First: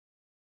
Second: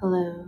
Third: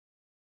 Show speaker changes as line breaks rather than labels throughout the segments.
Hello.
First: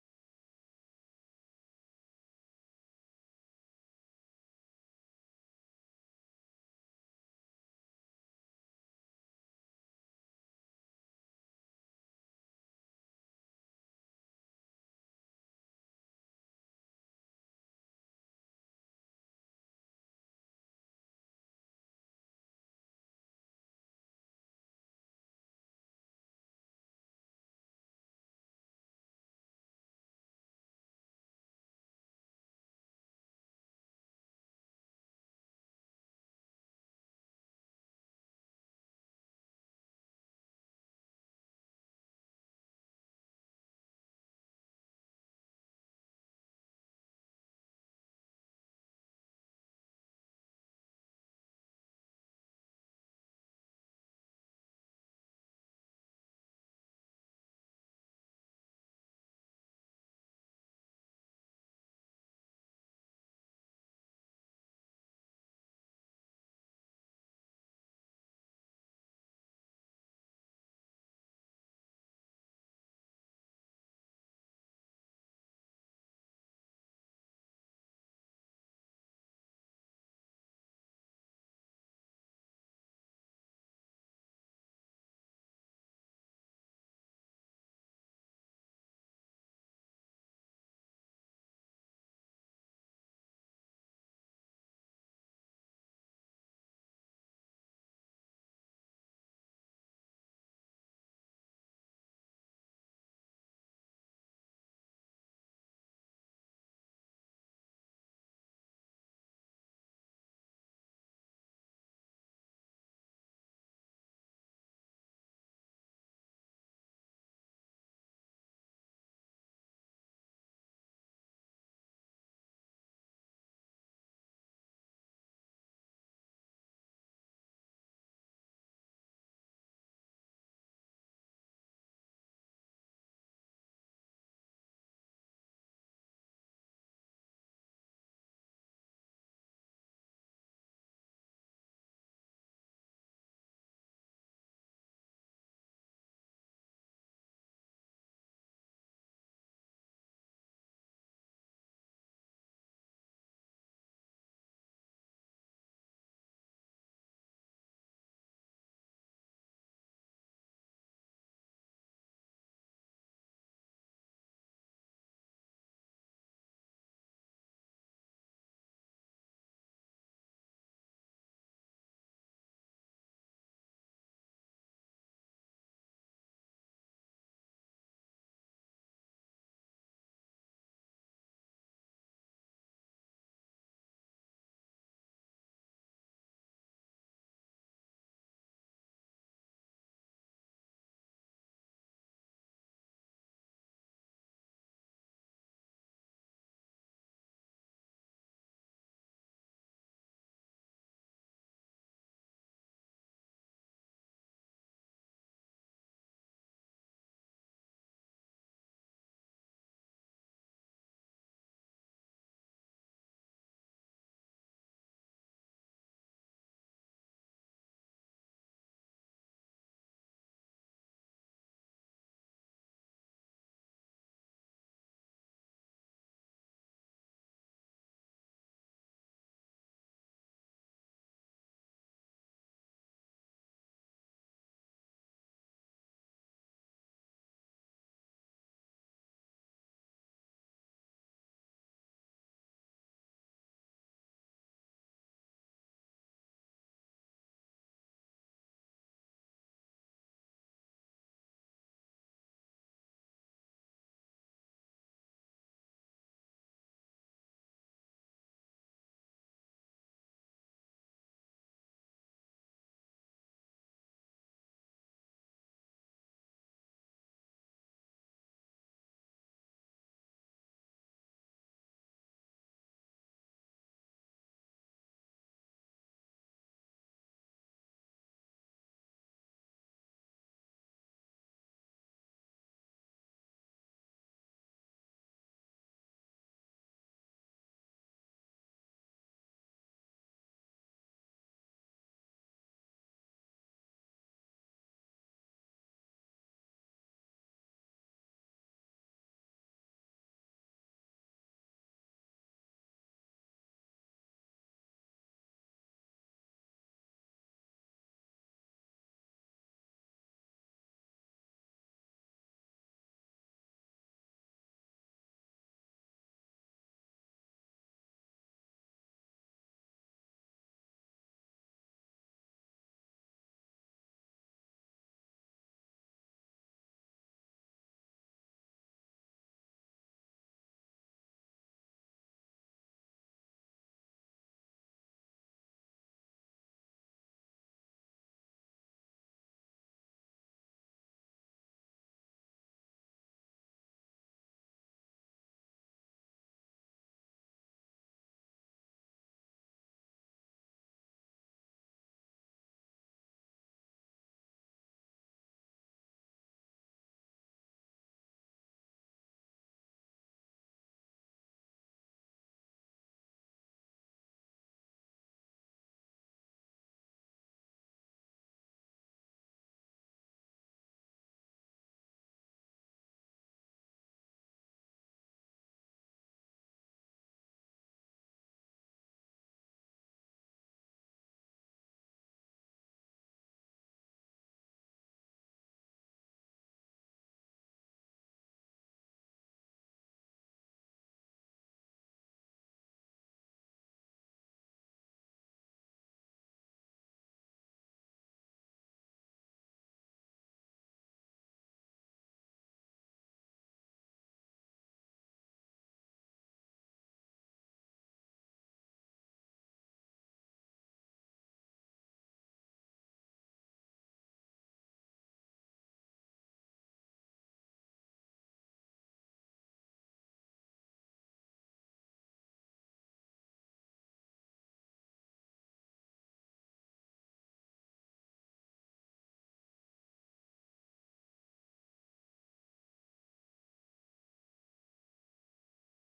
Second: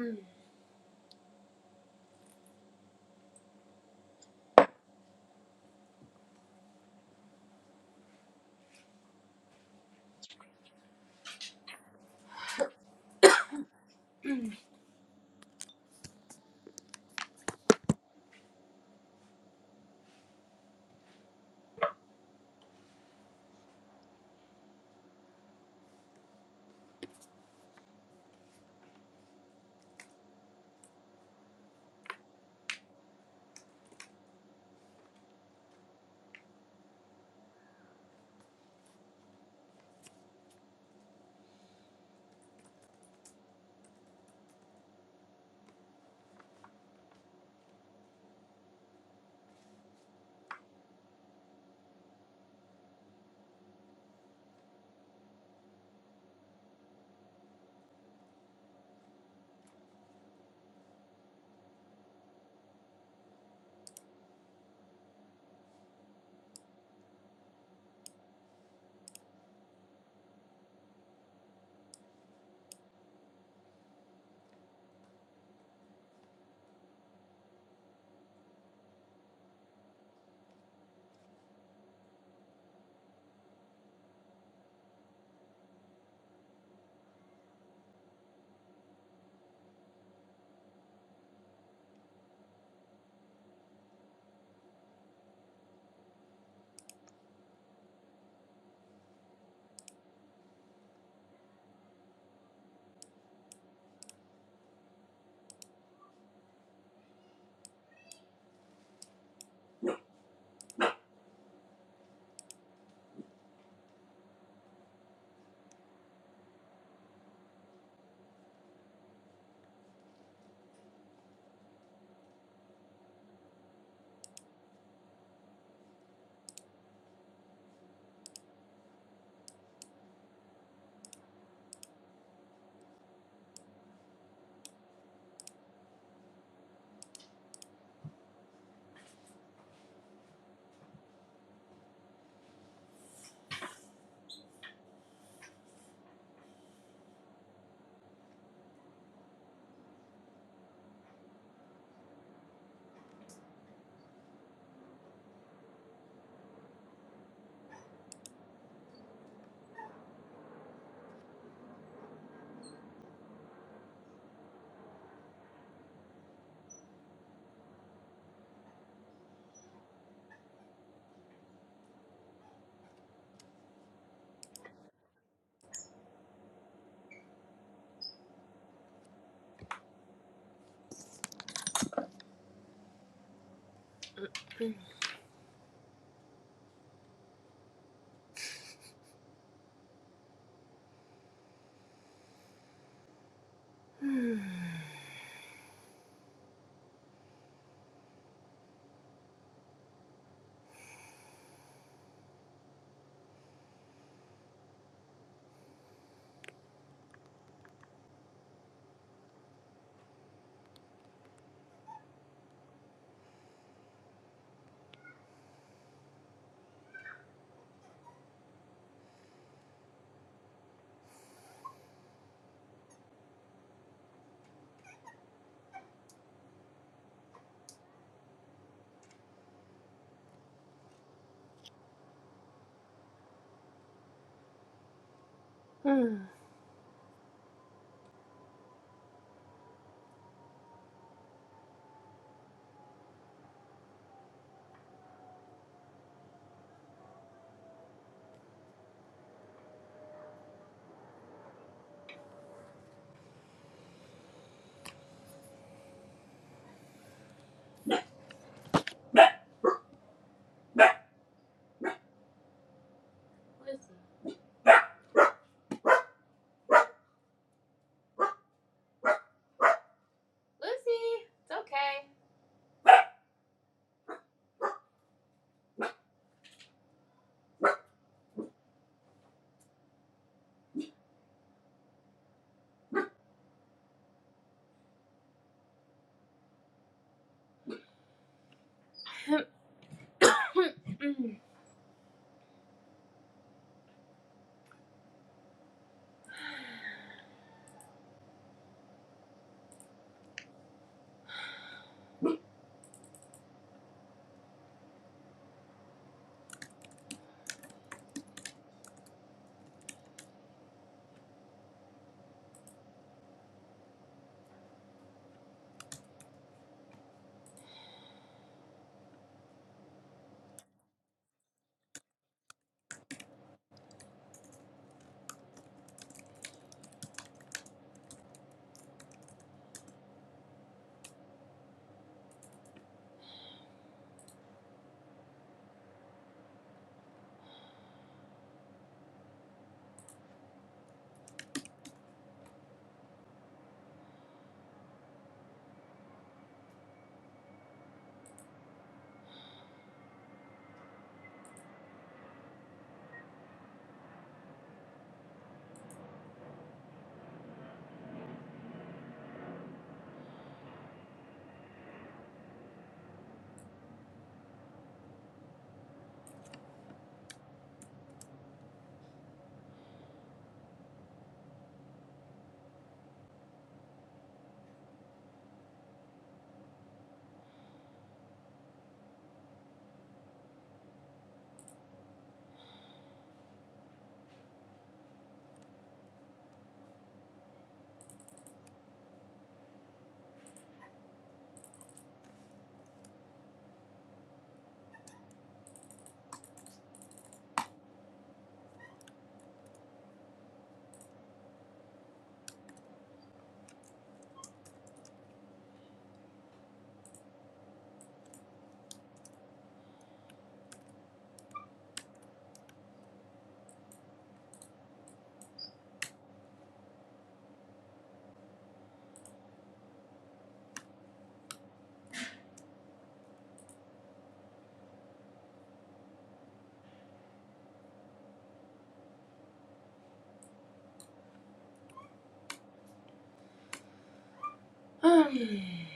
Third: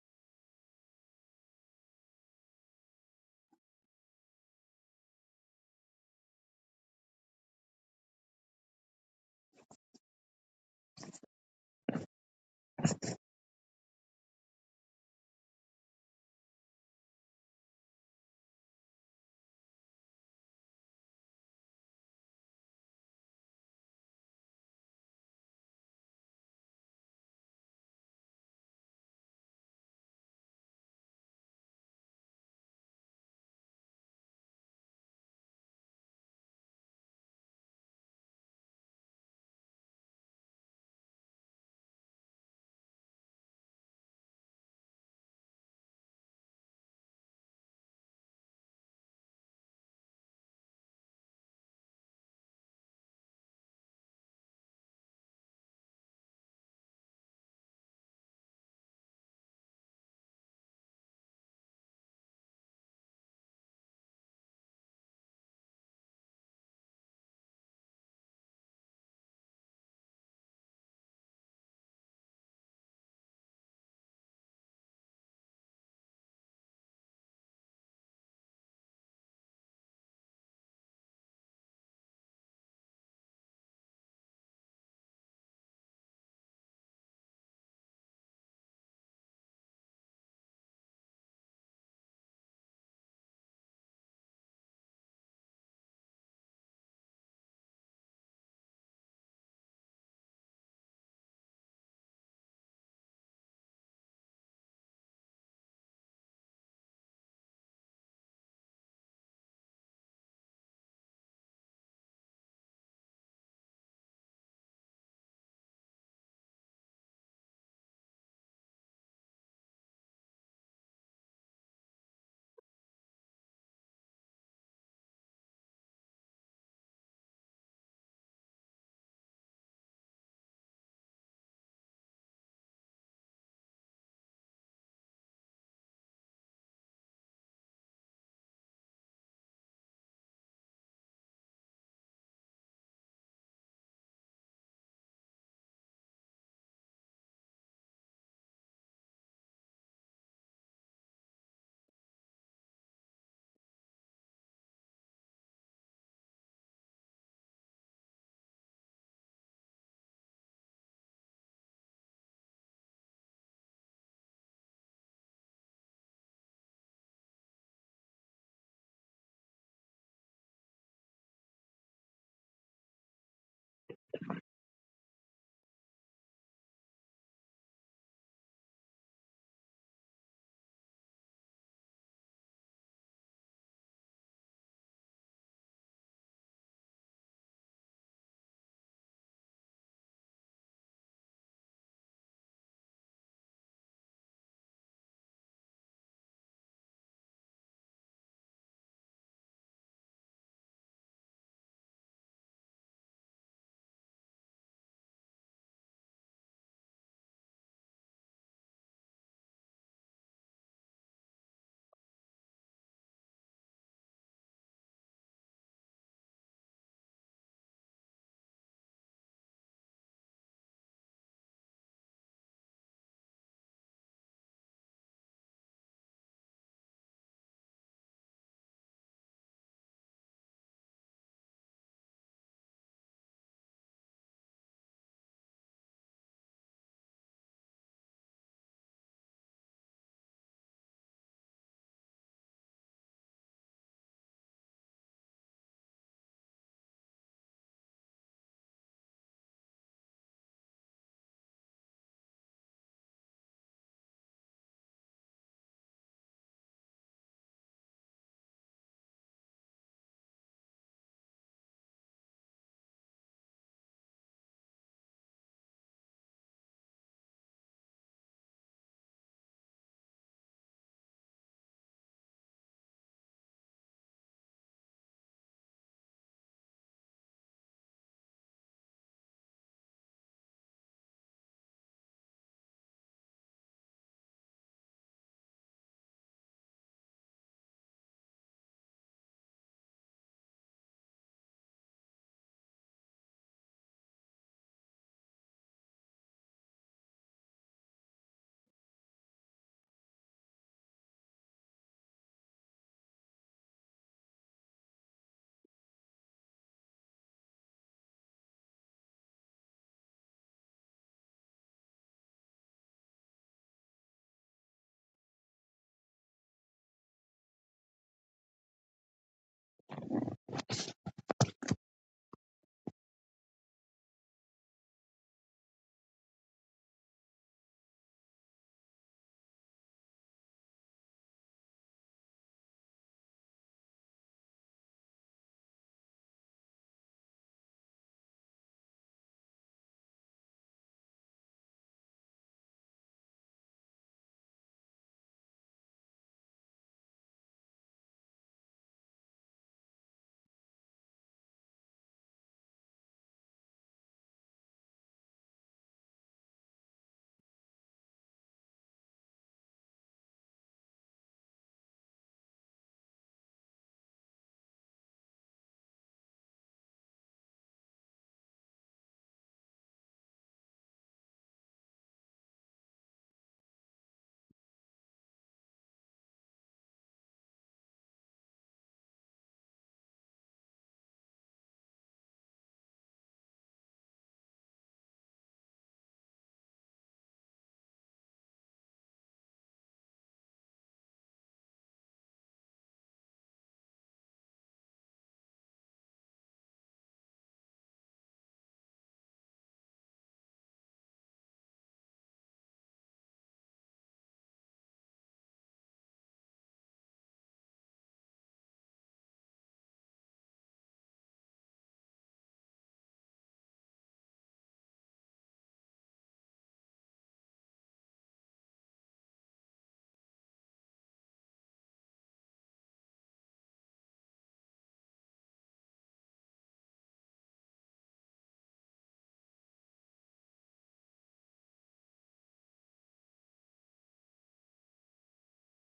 Mm. Mm. Lucy. Lucy, it's okay. Mm. Mm.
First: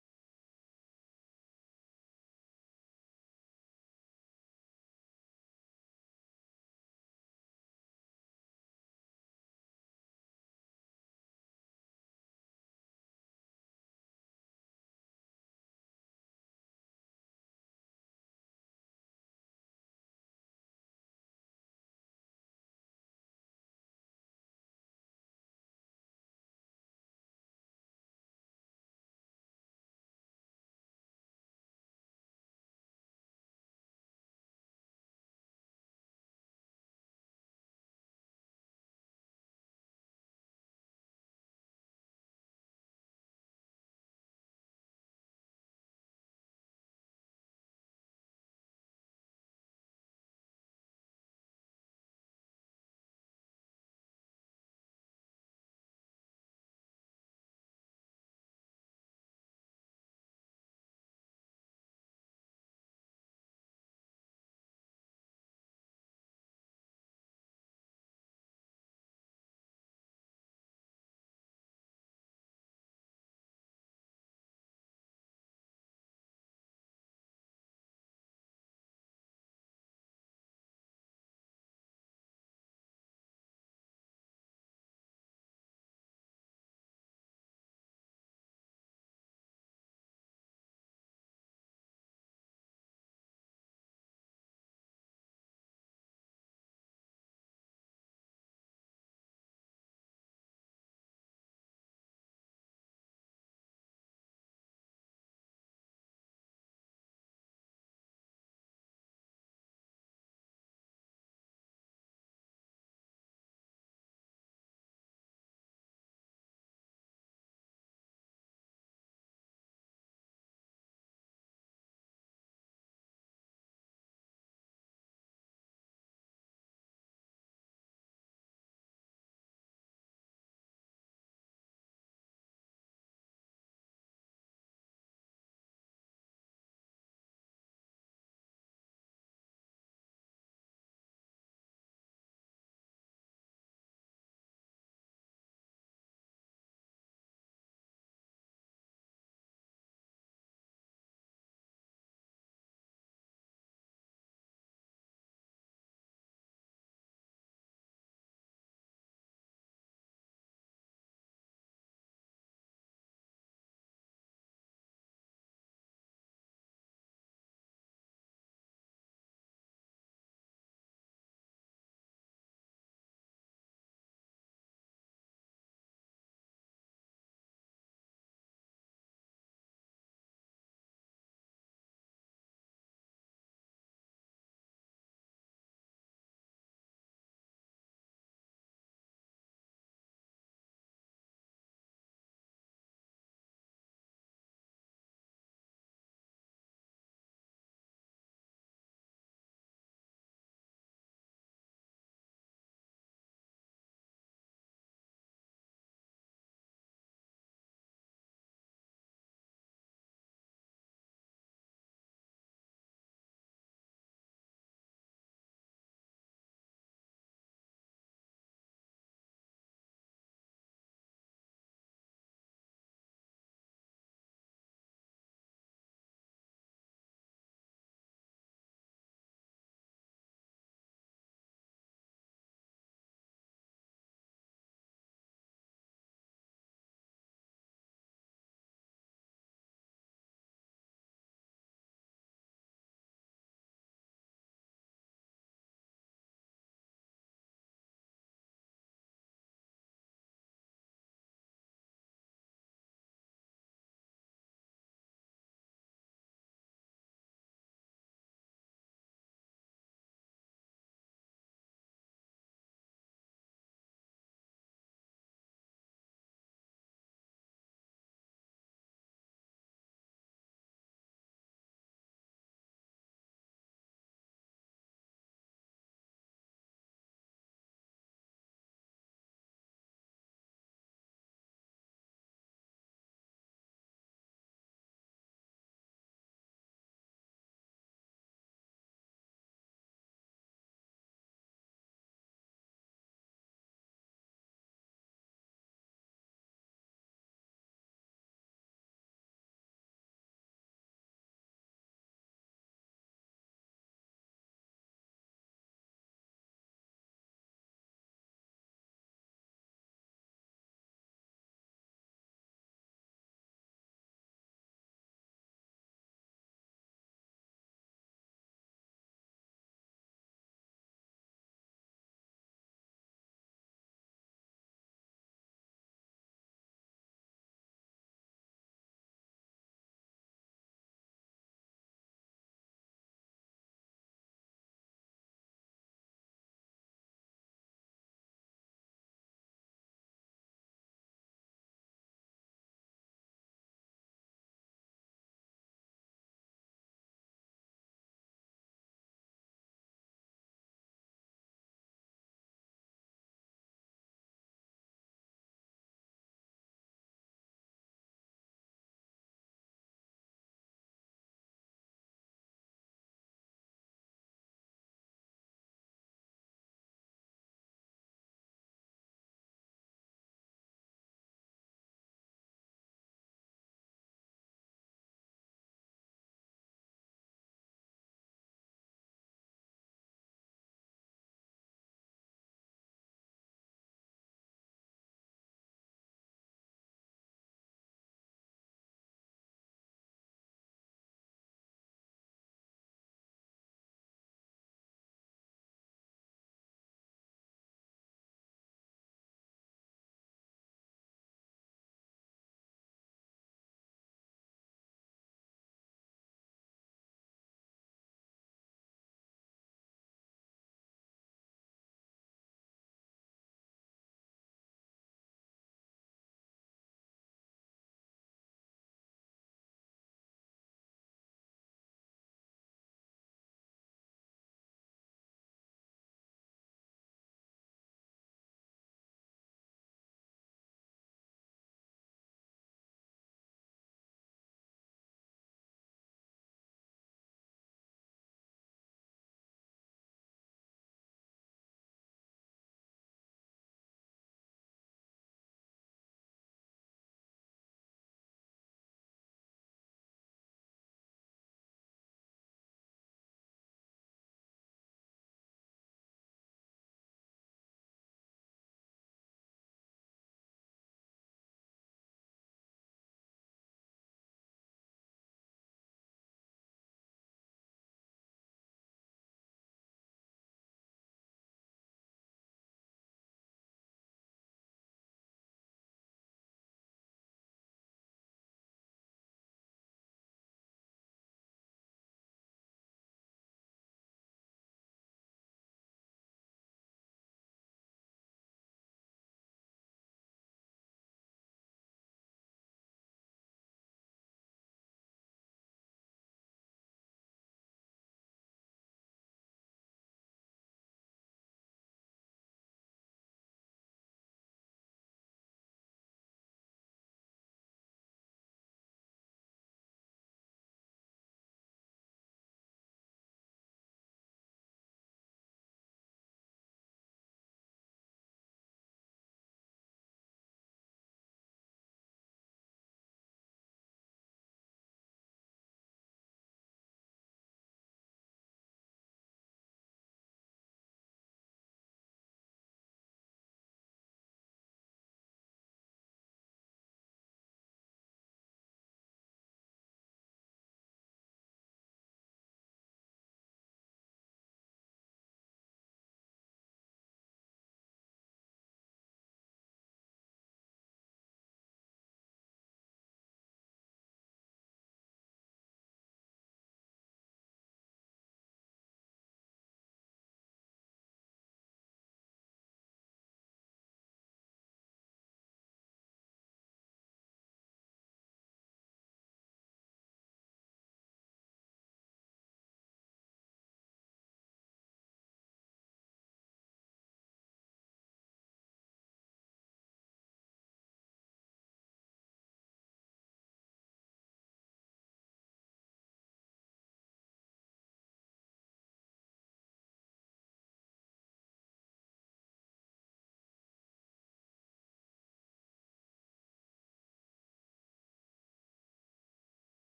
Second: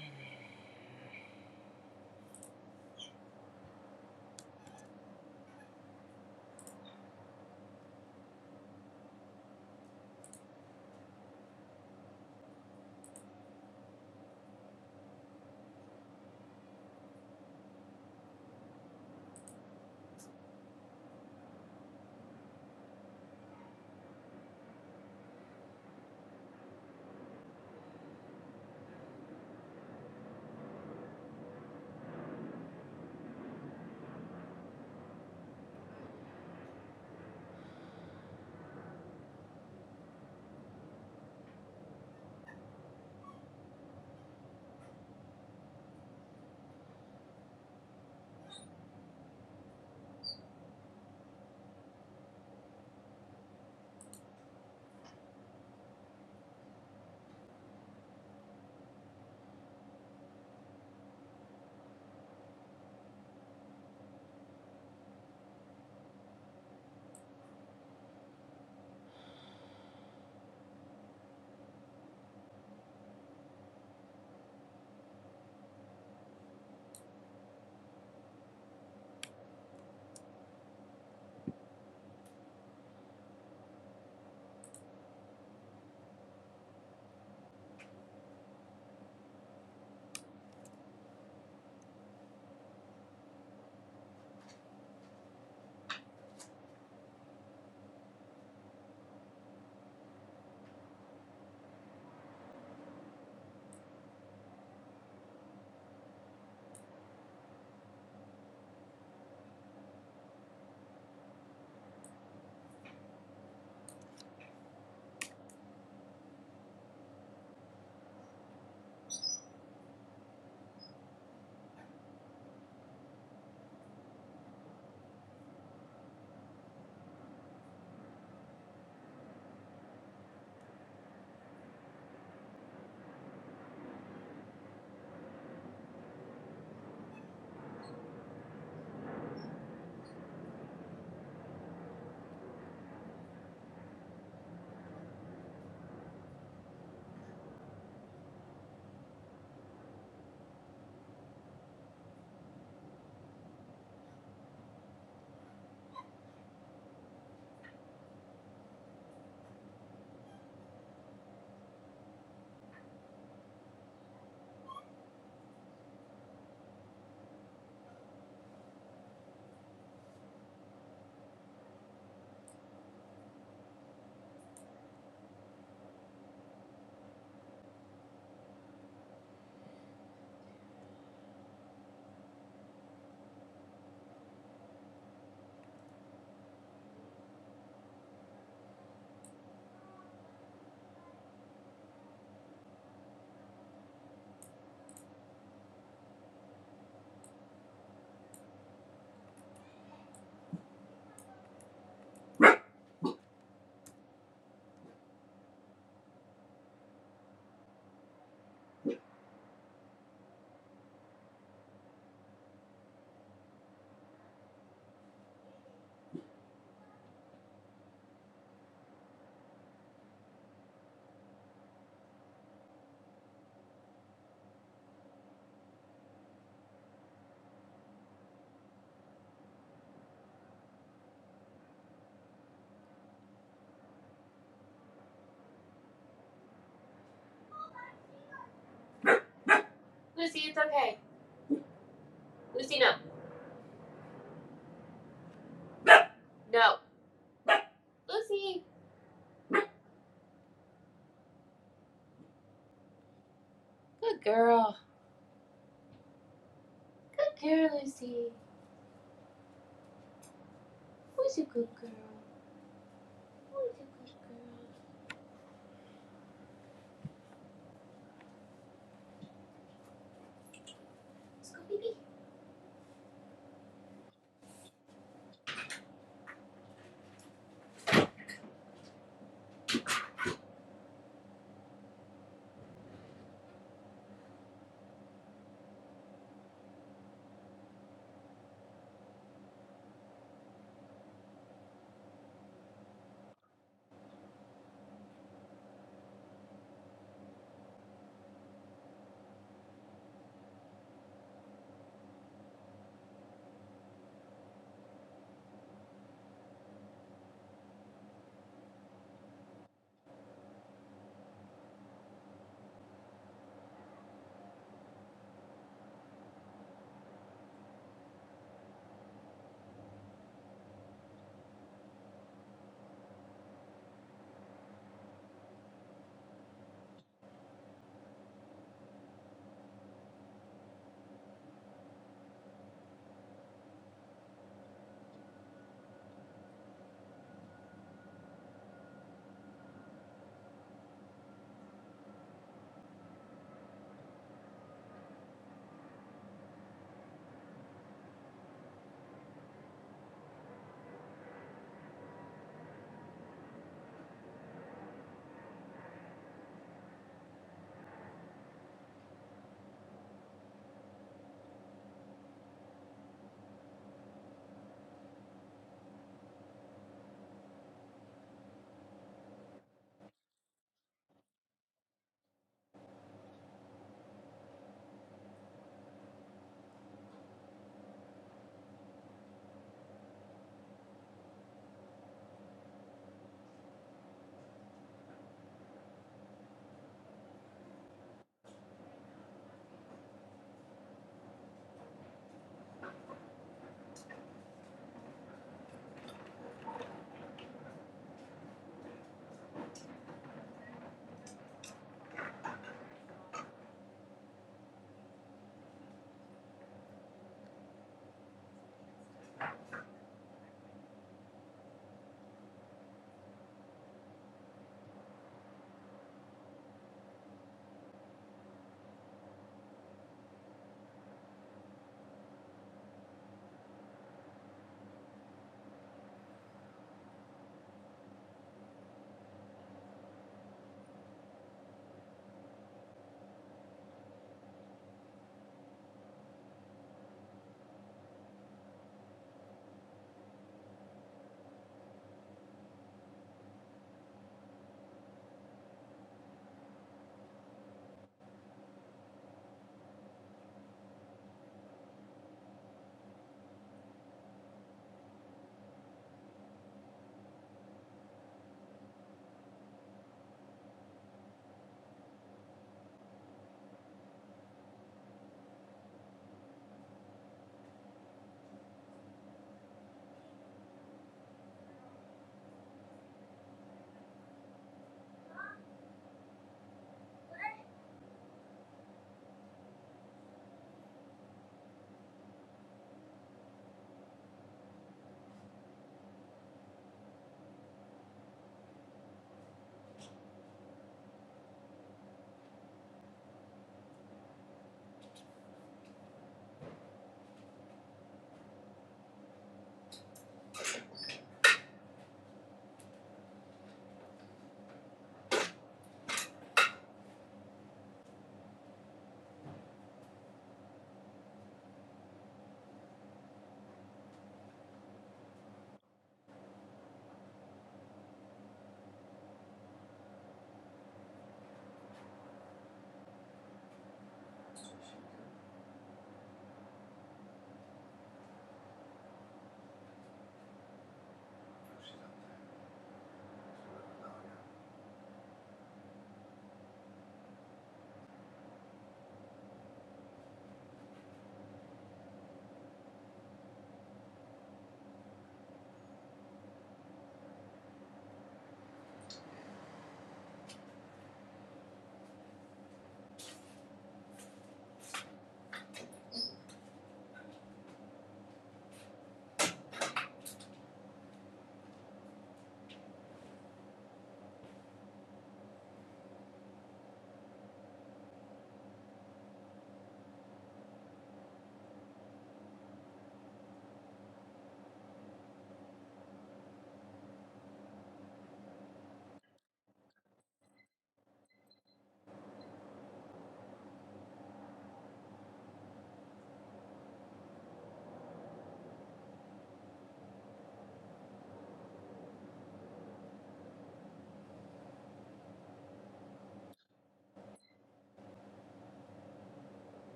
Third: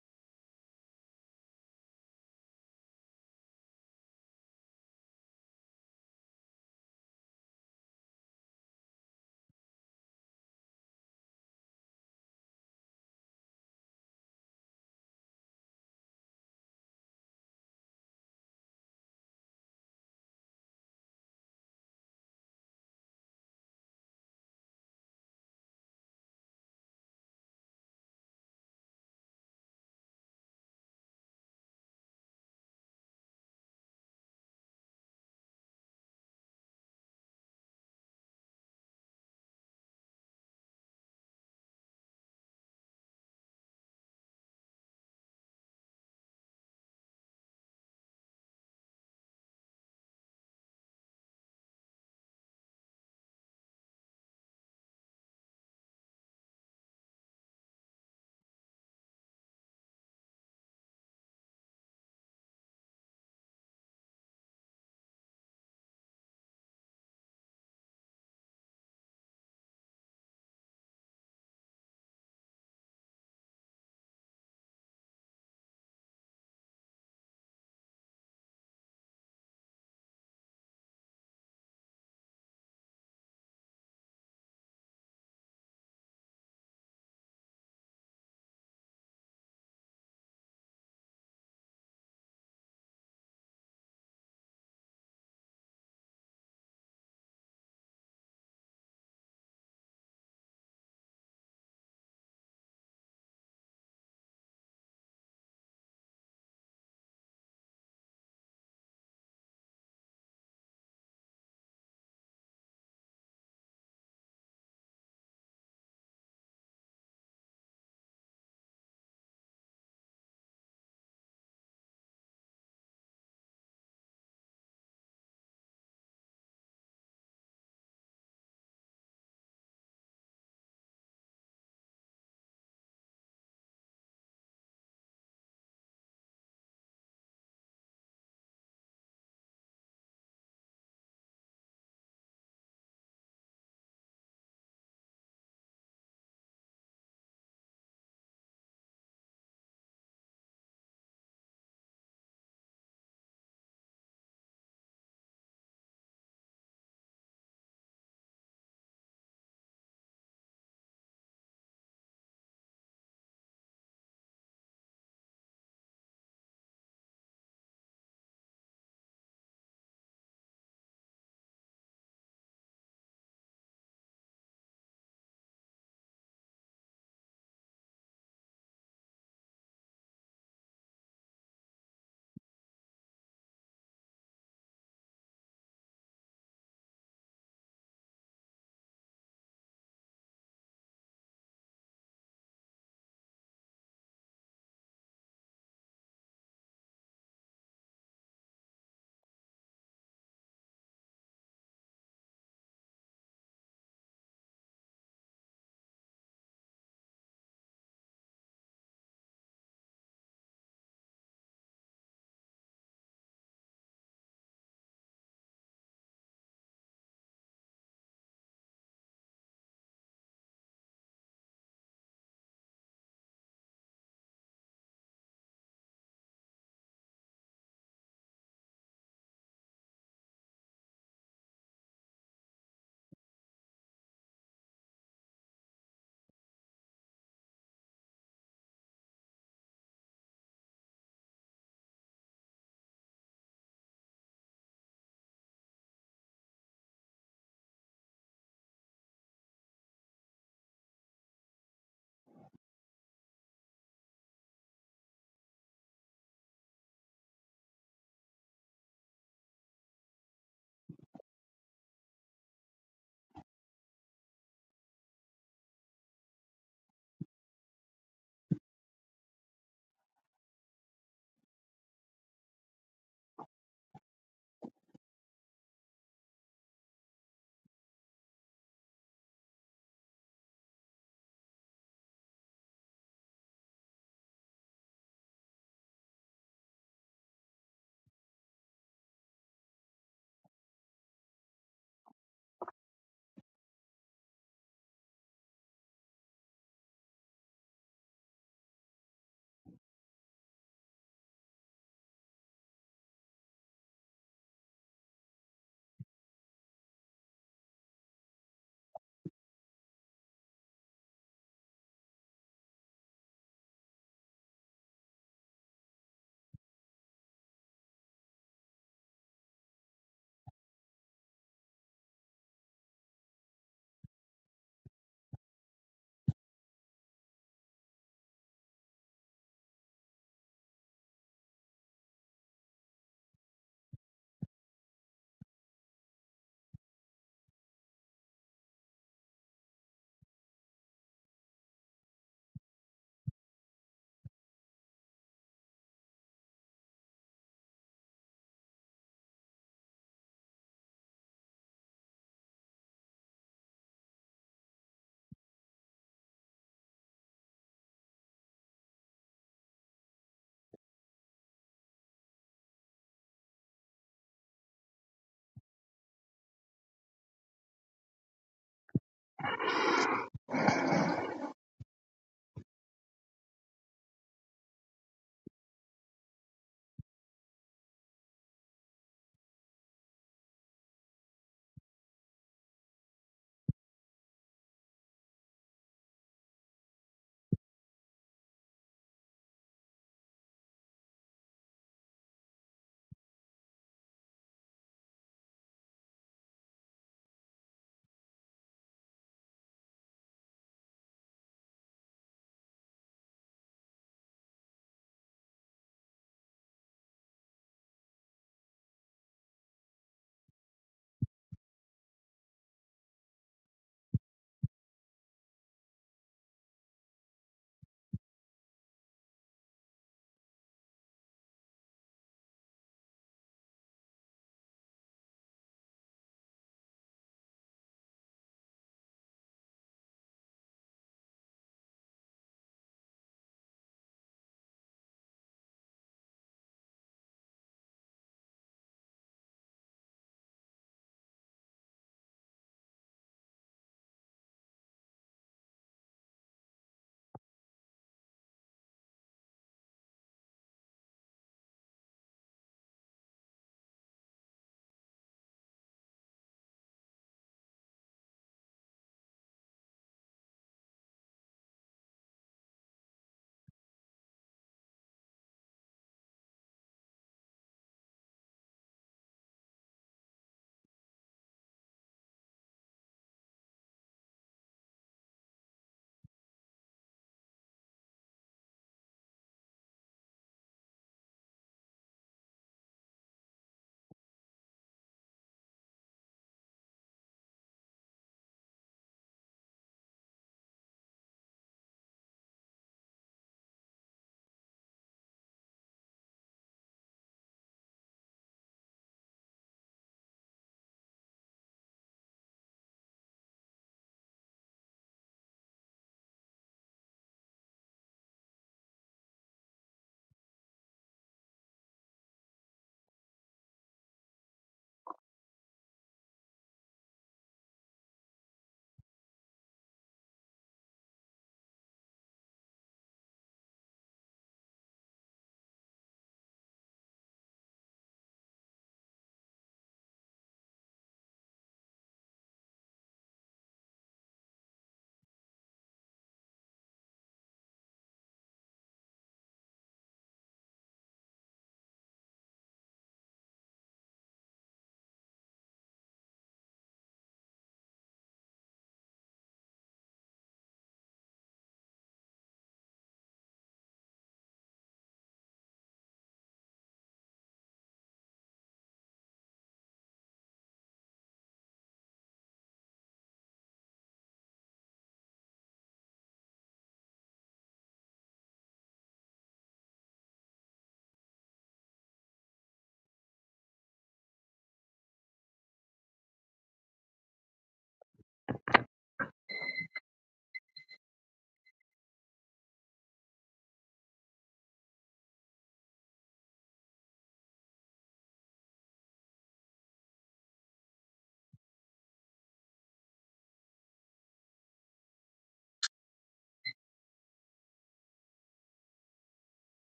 Good girl.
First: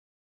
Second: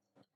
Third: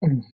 Thank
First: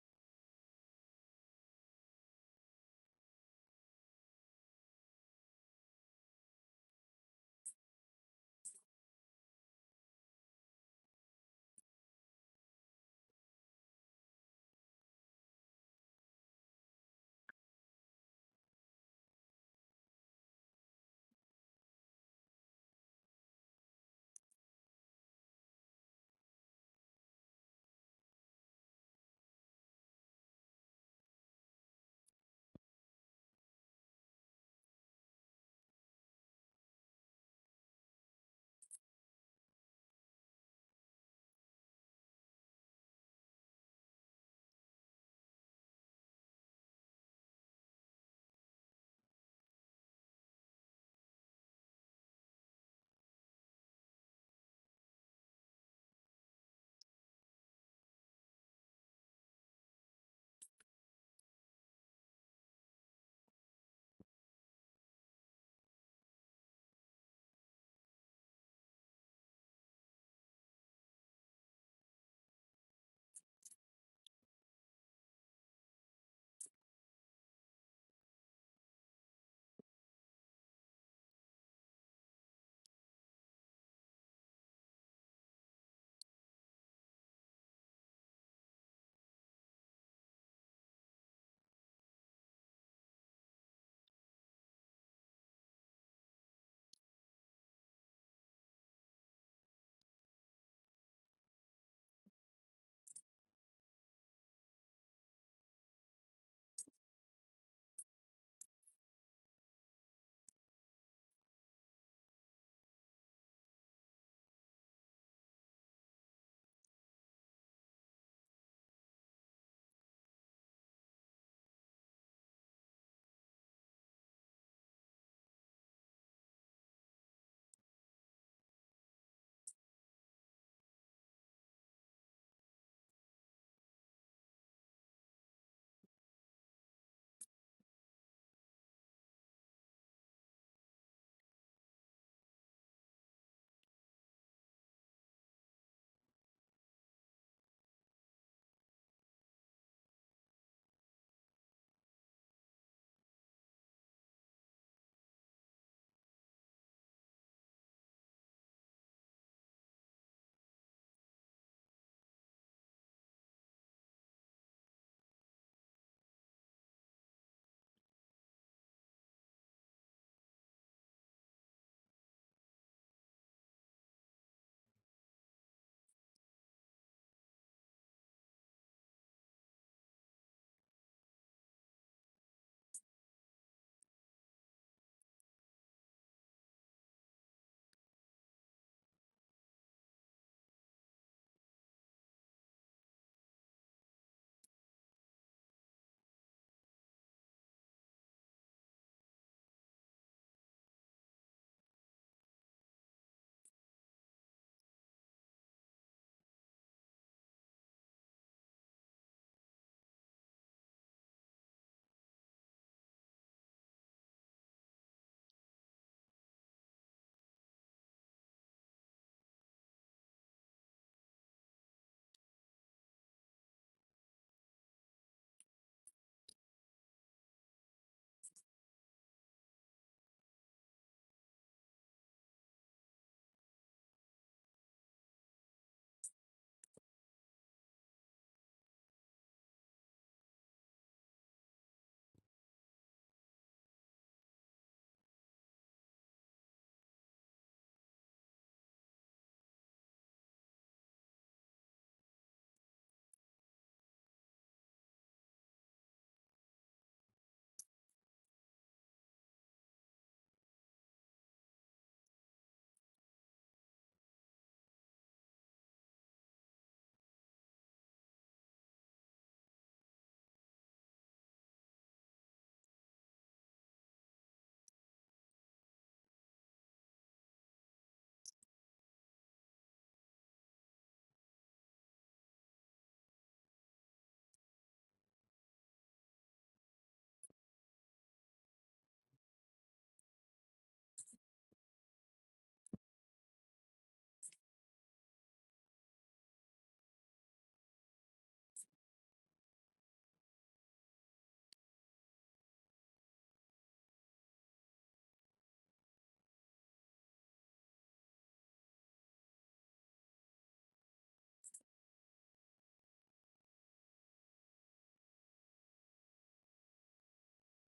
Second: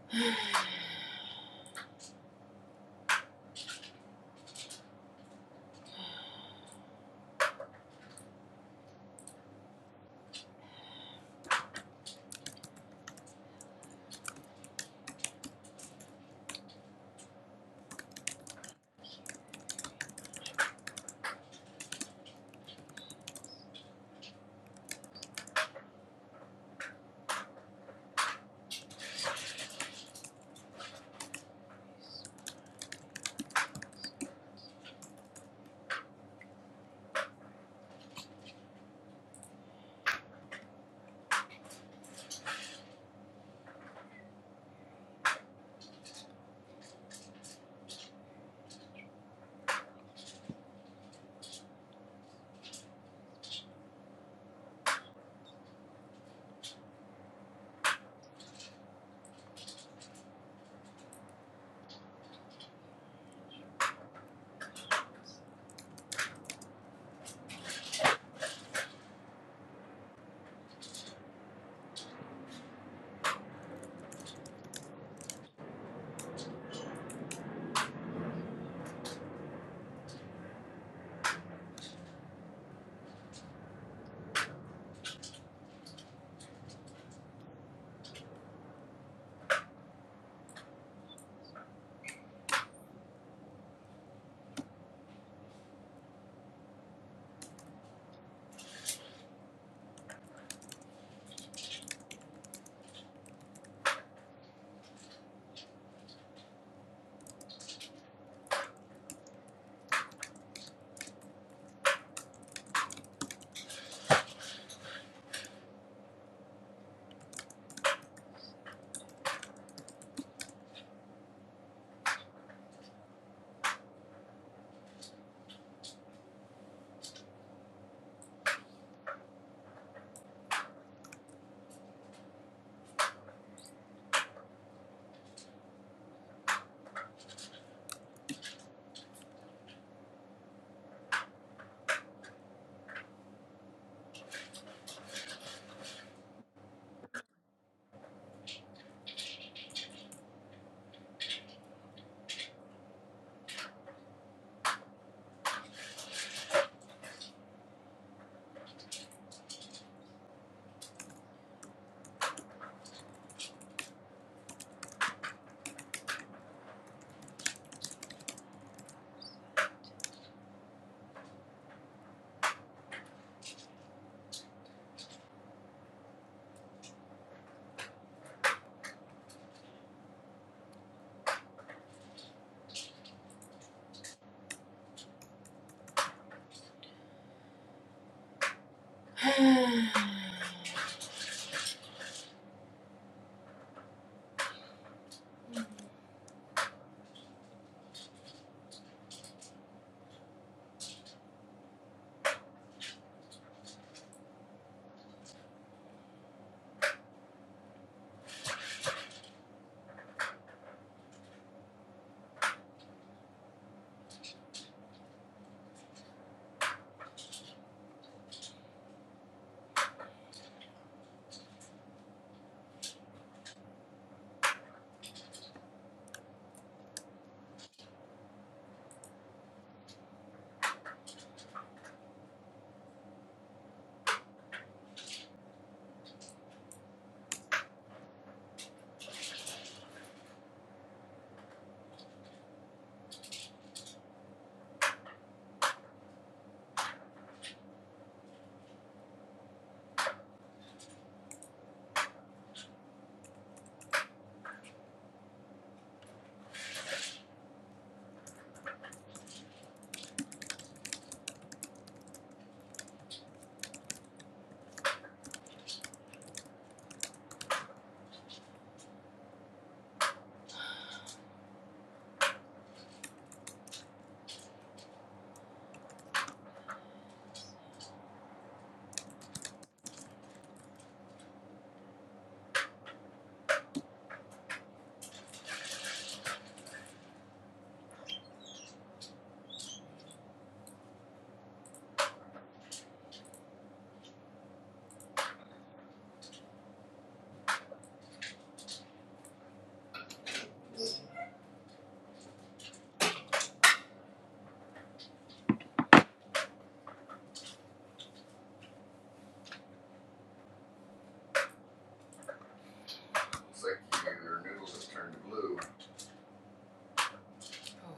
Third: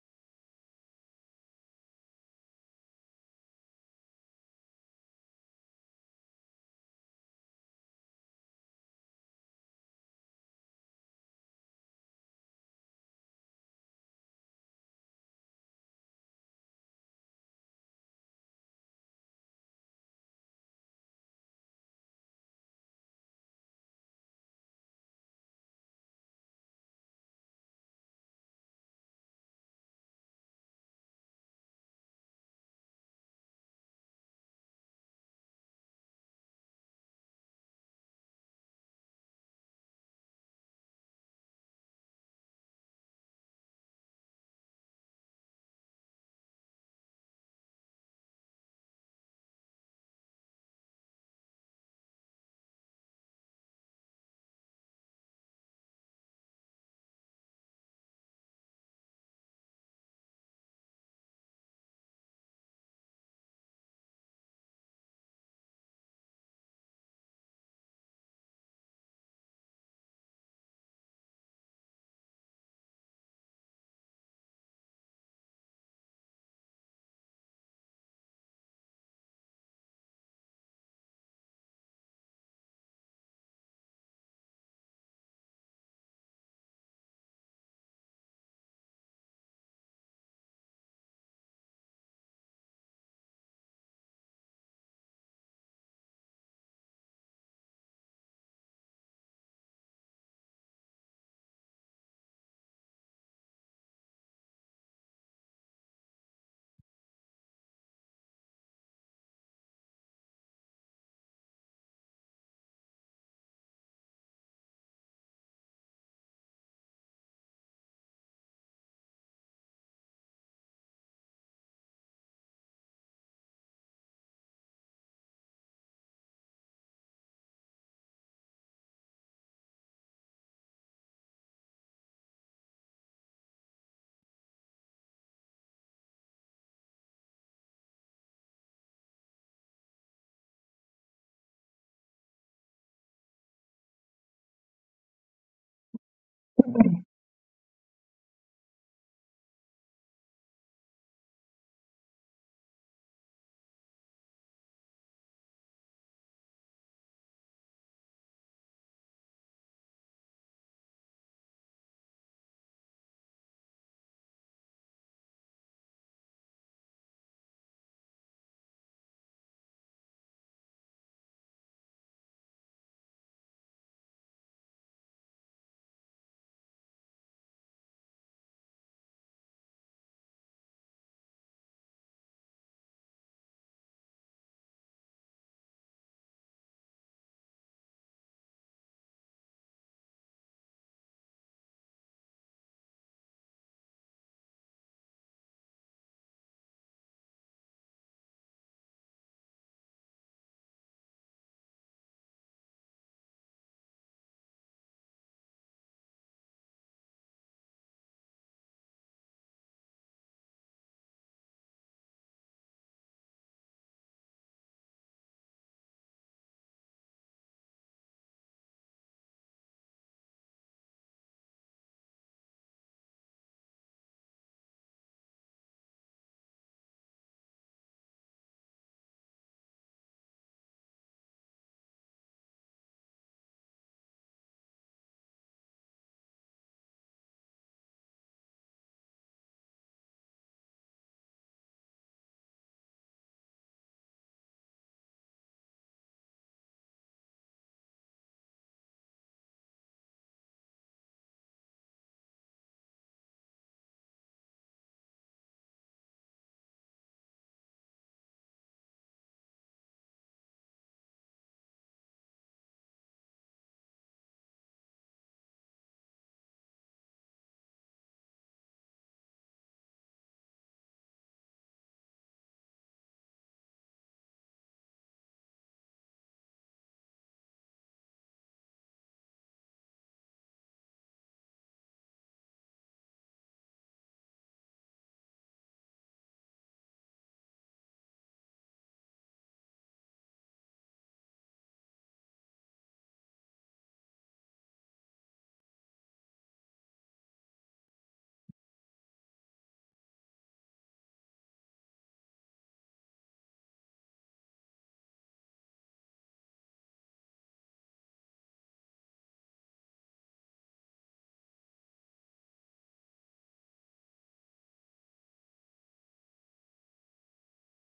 oh,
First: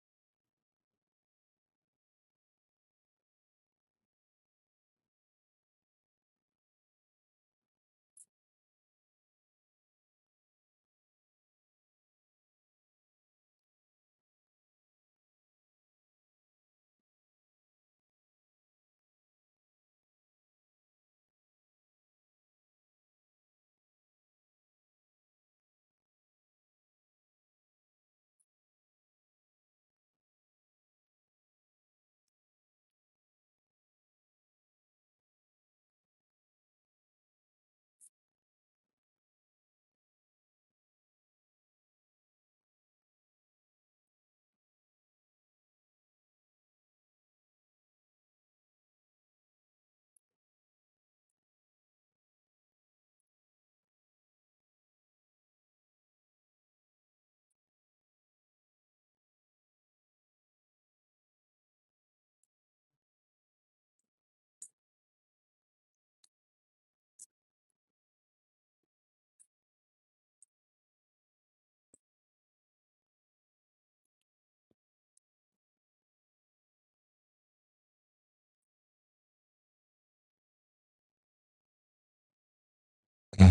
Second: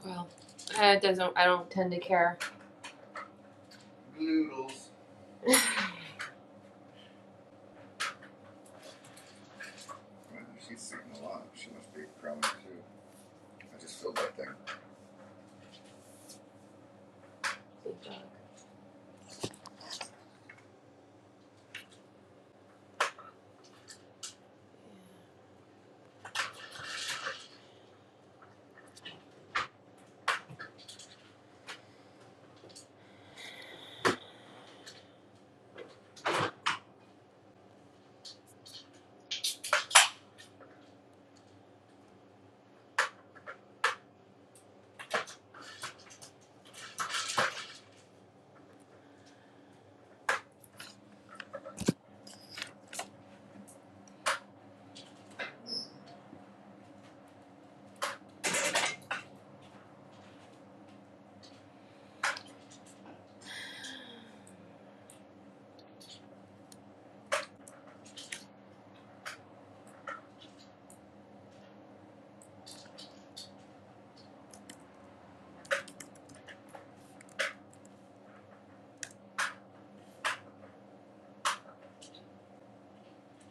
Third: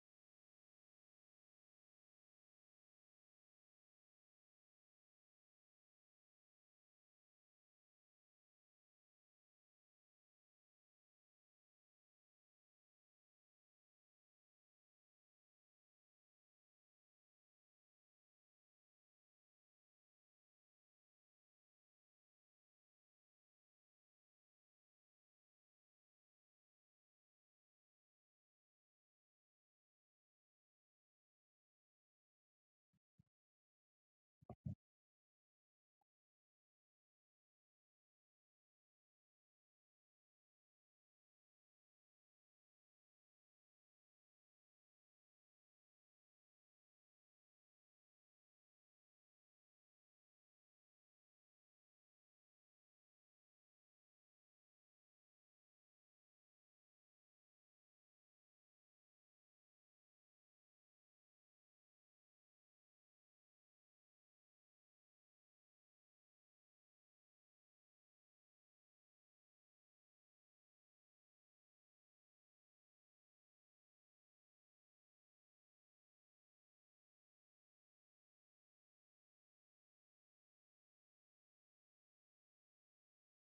well, I doesn't. I don't tend to care.
Yeah.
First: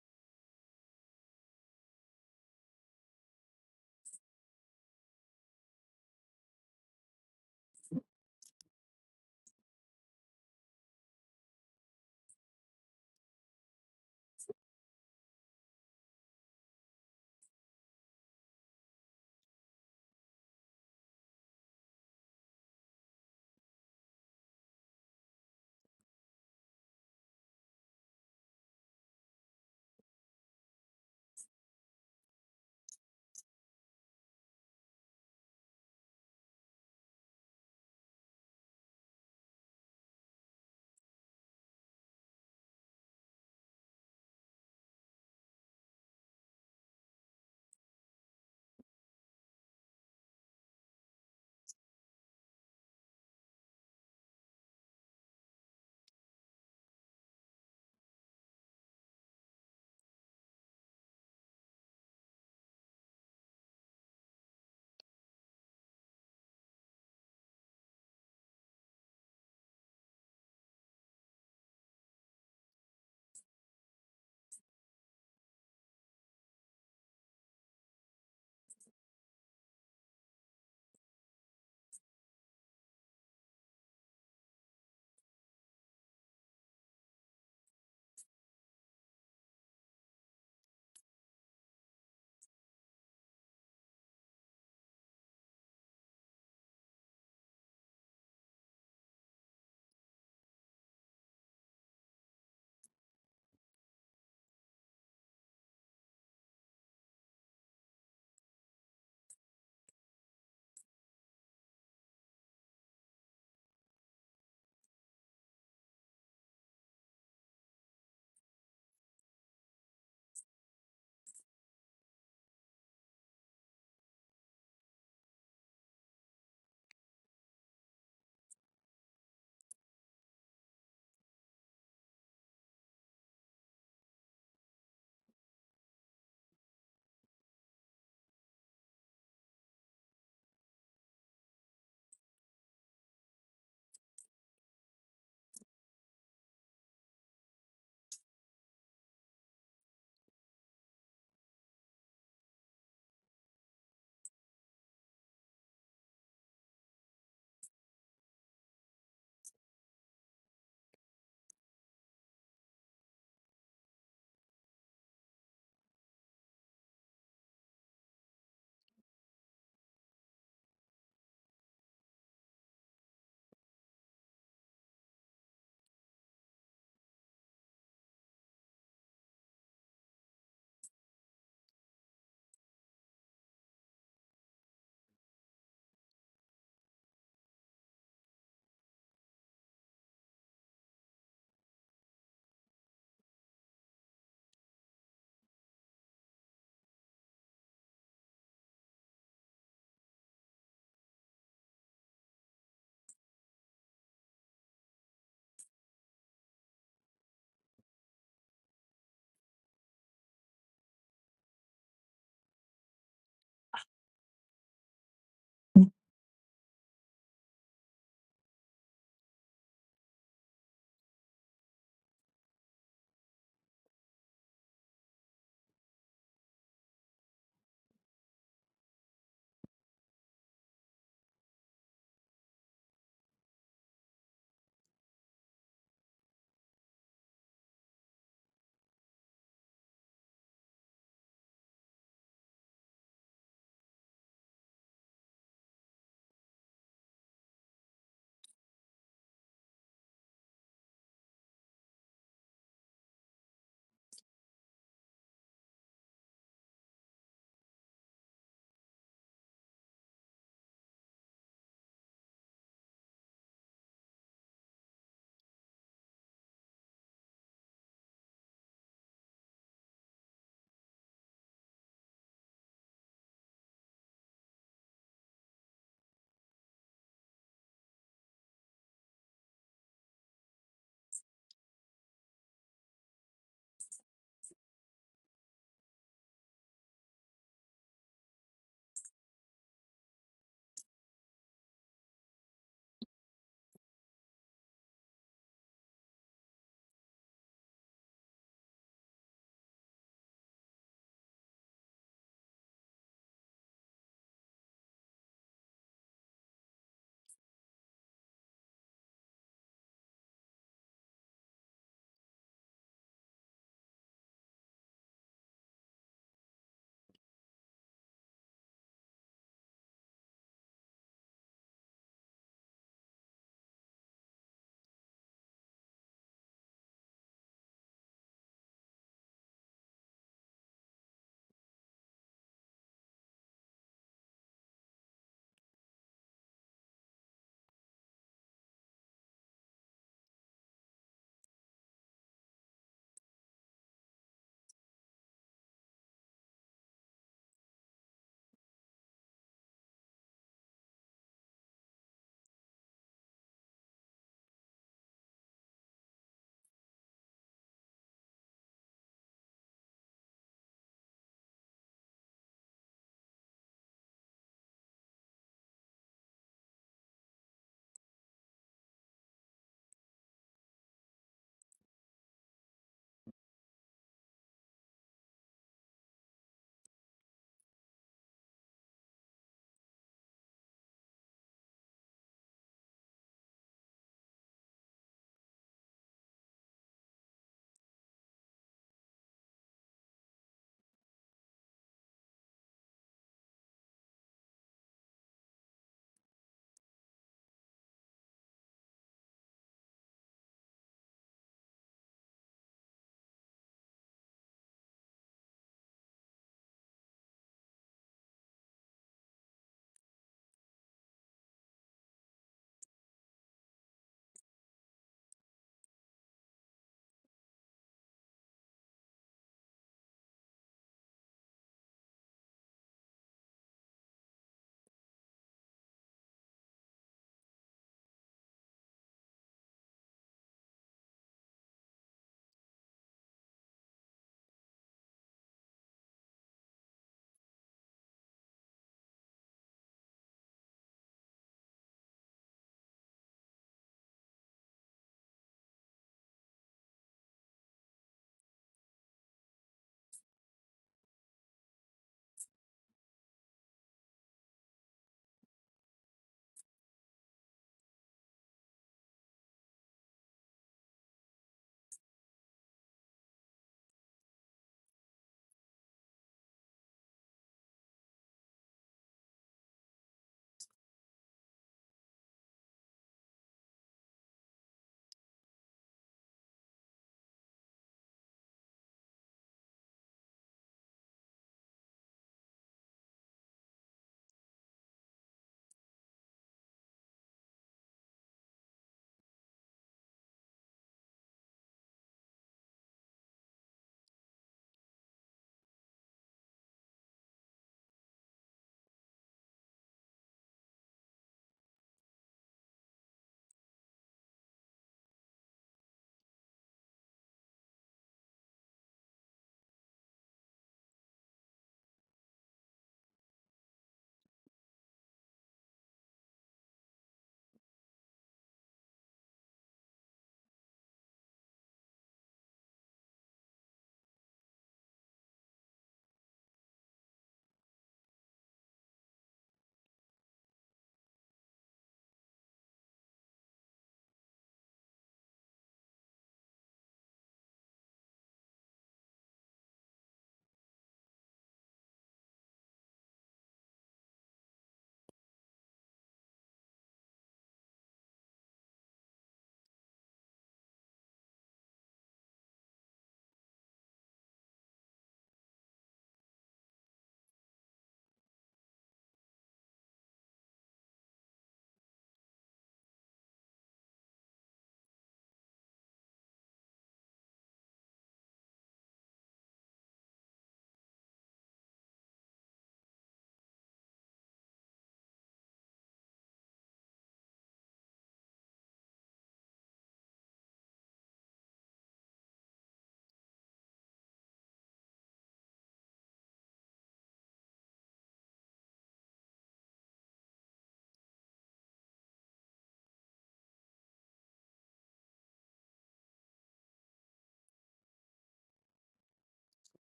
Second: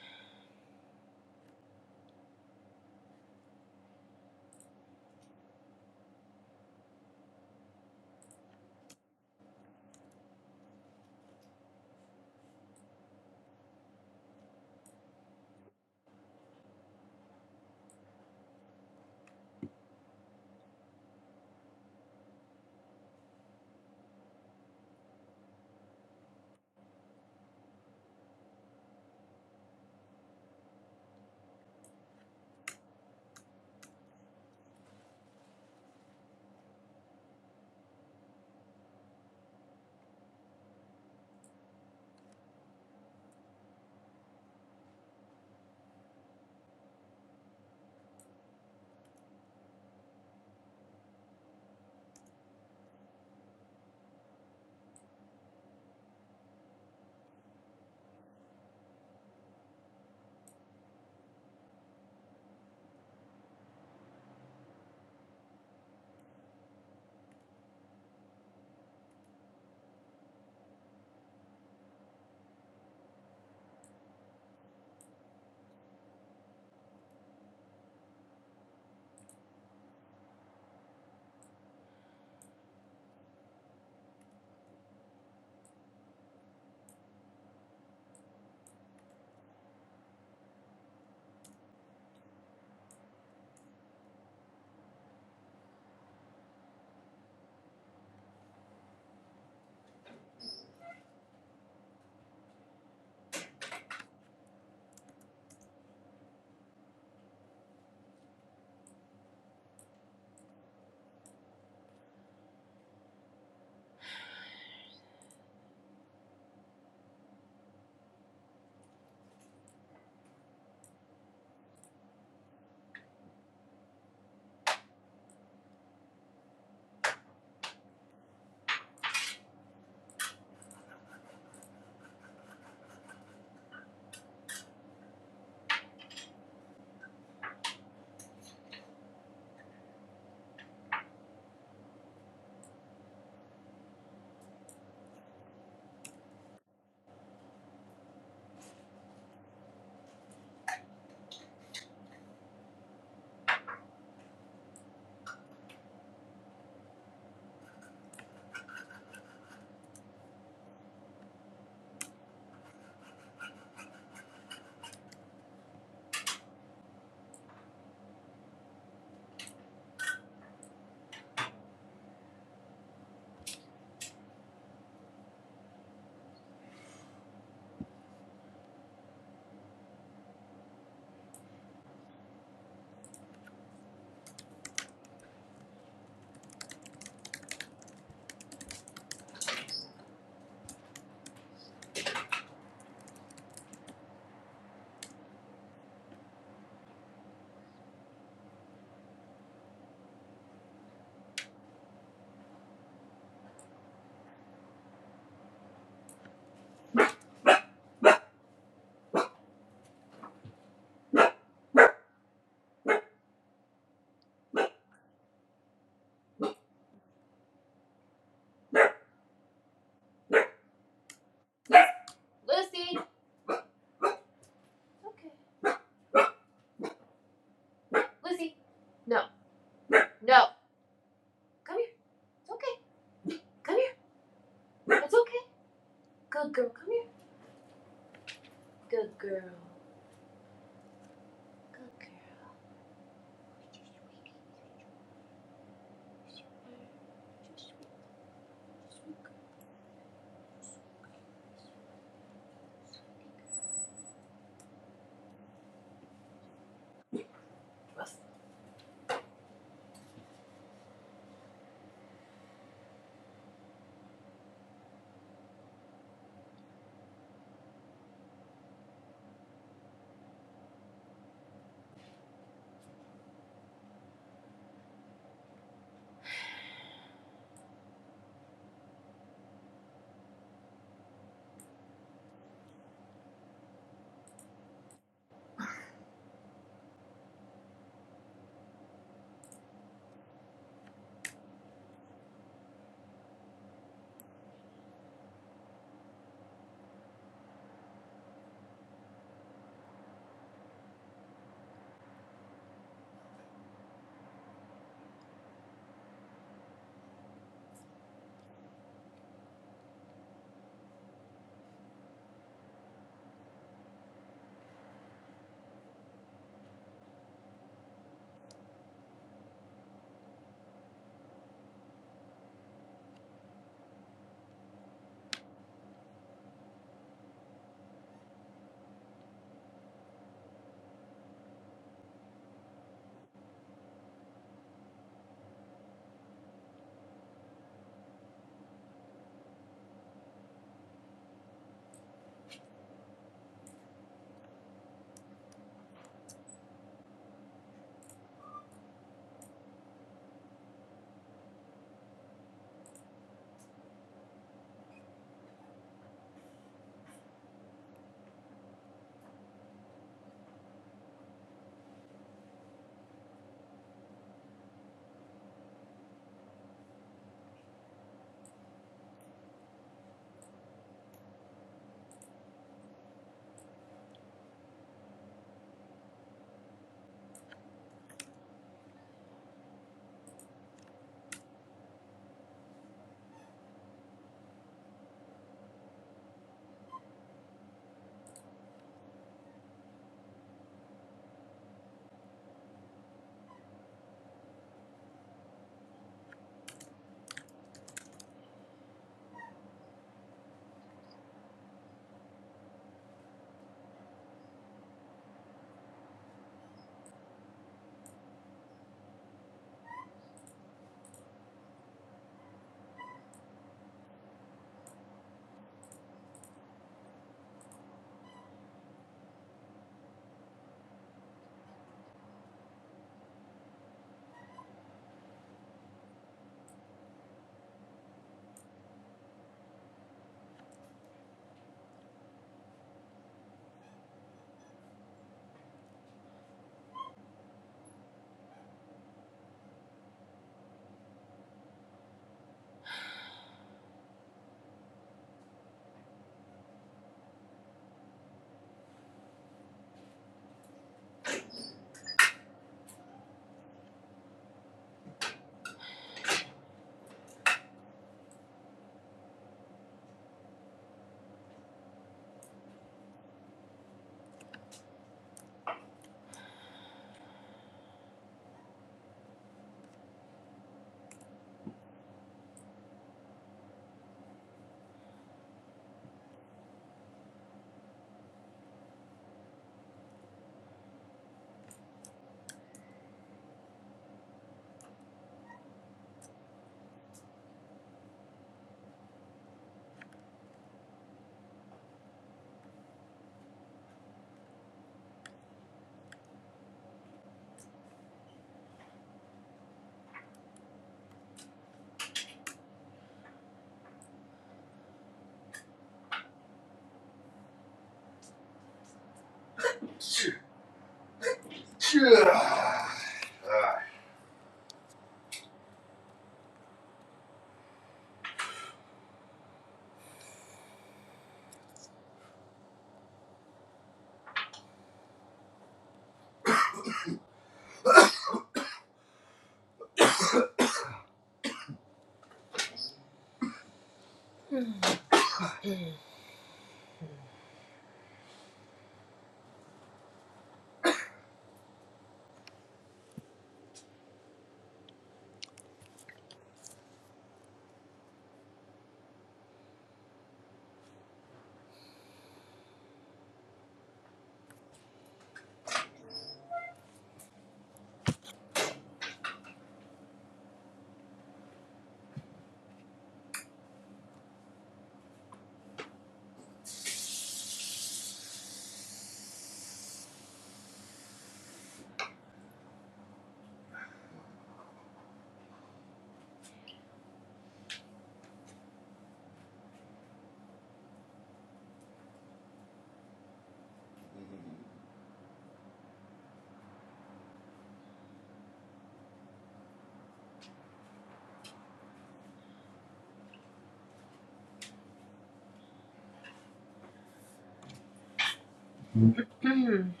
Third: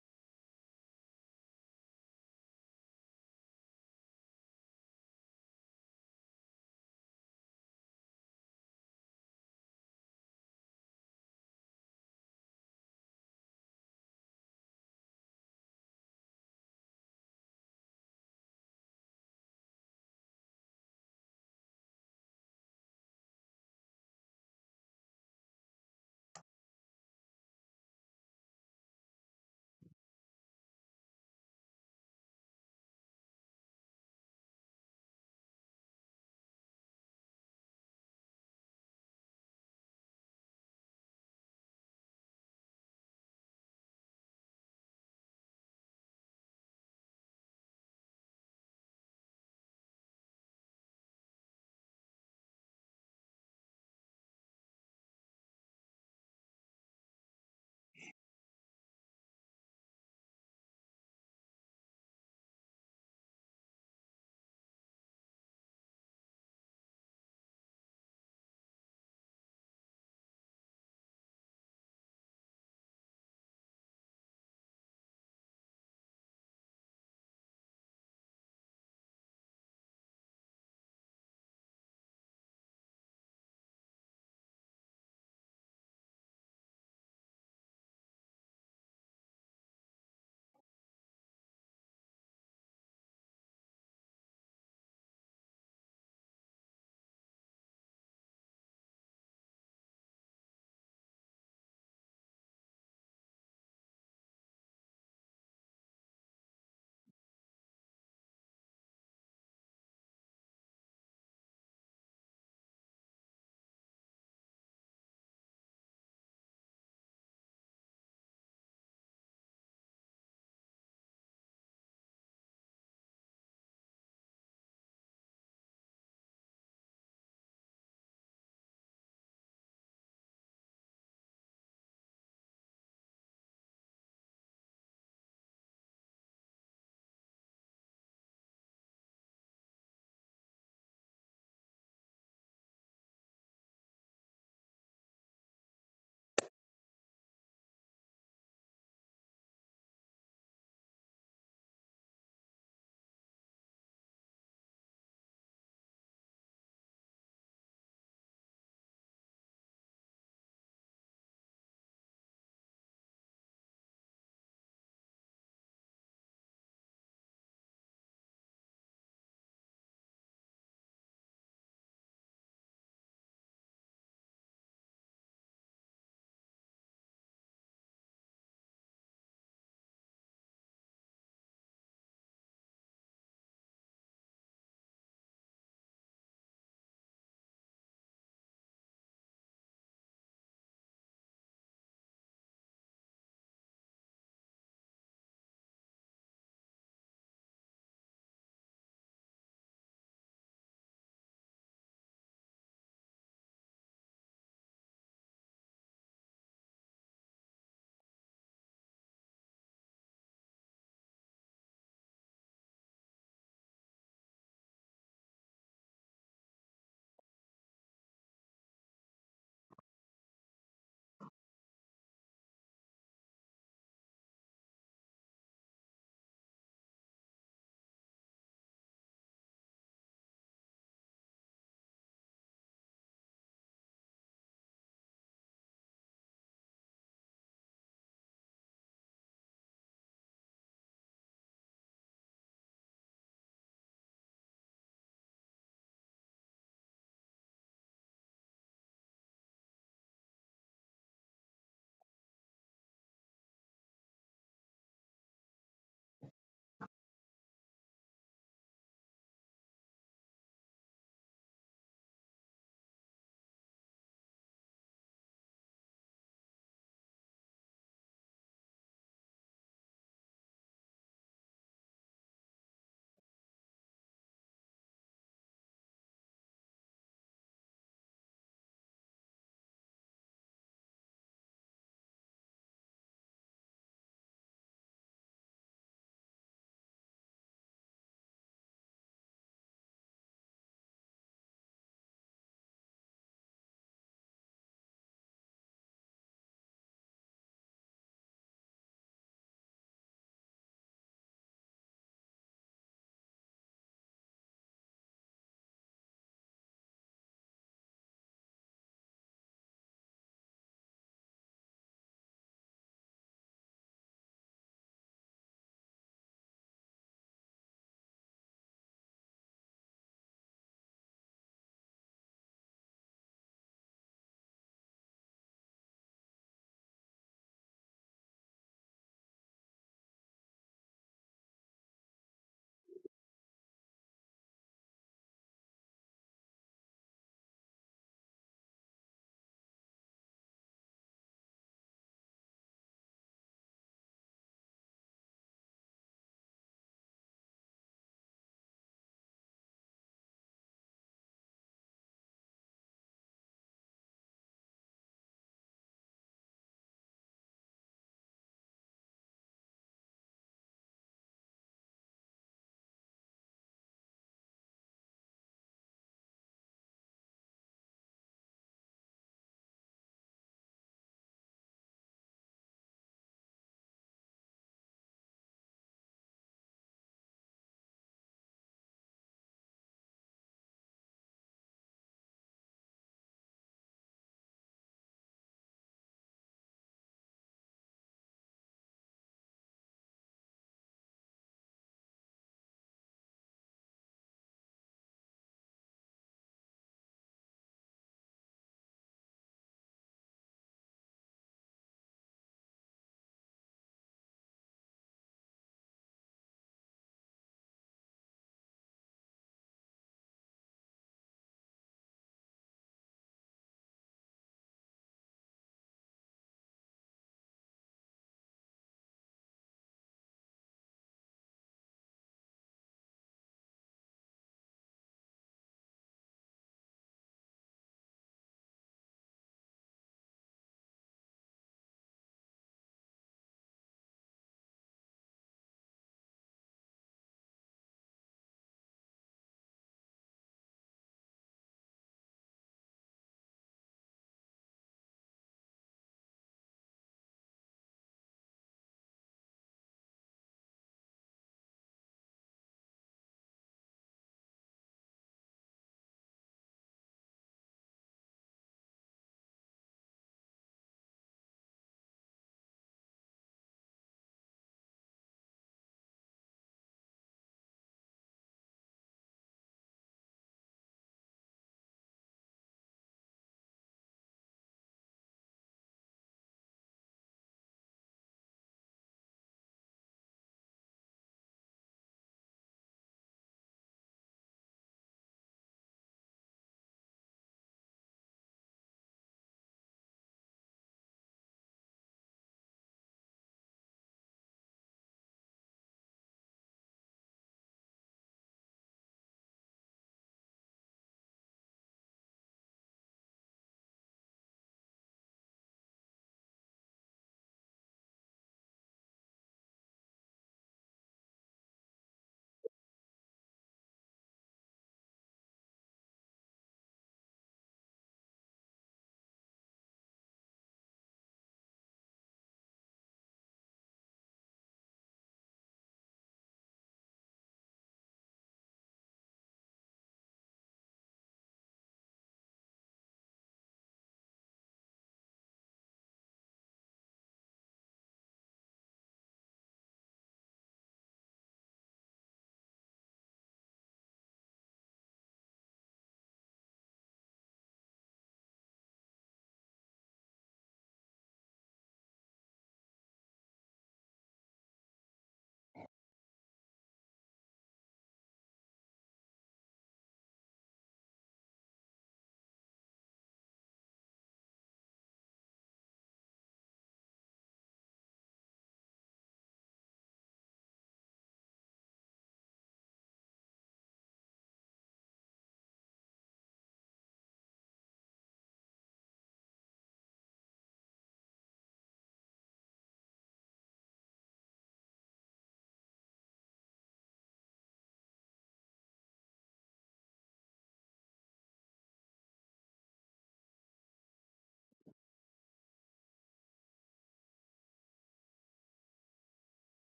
Mm.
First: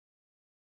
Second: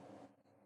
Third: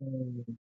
you.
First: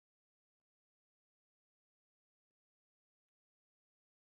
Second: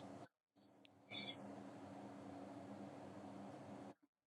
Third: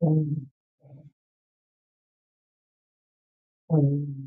Mm, mm.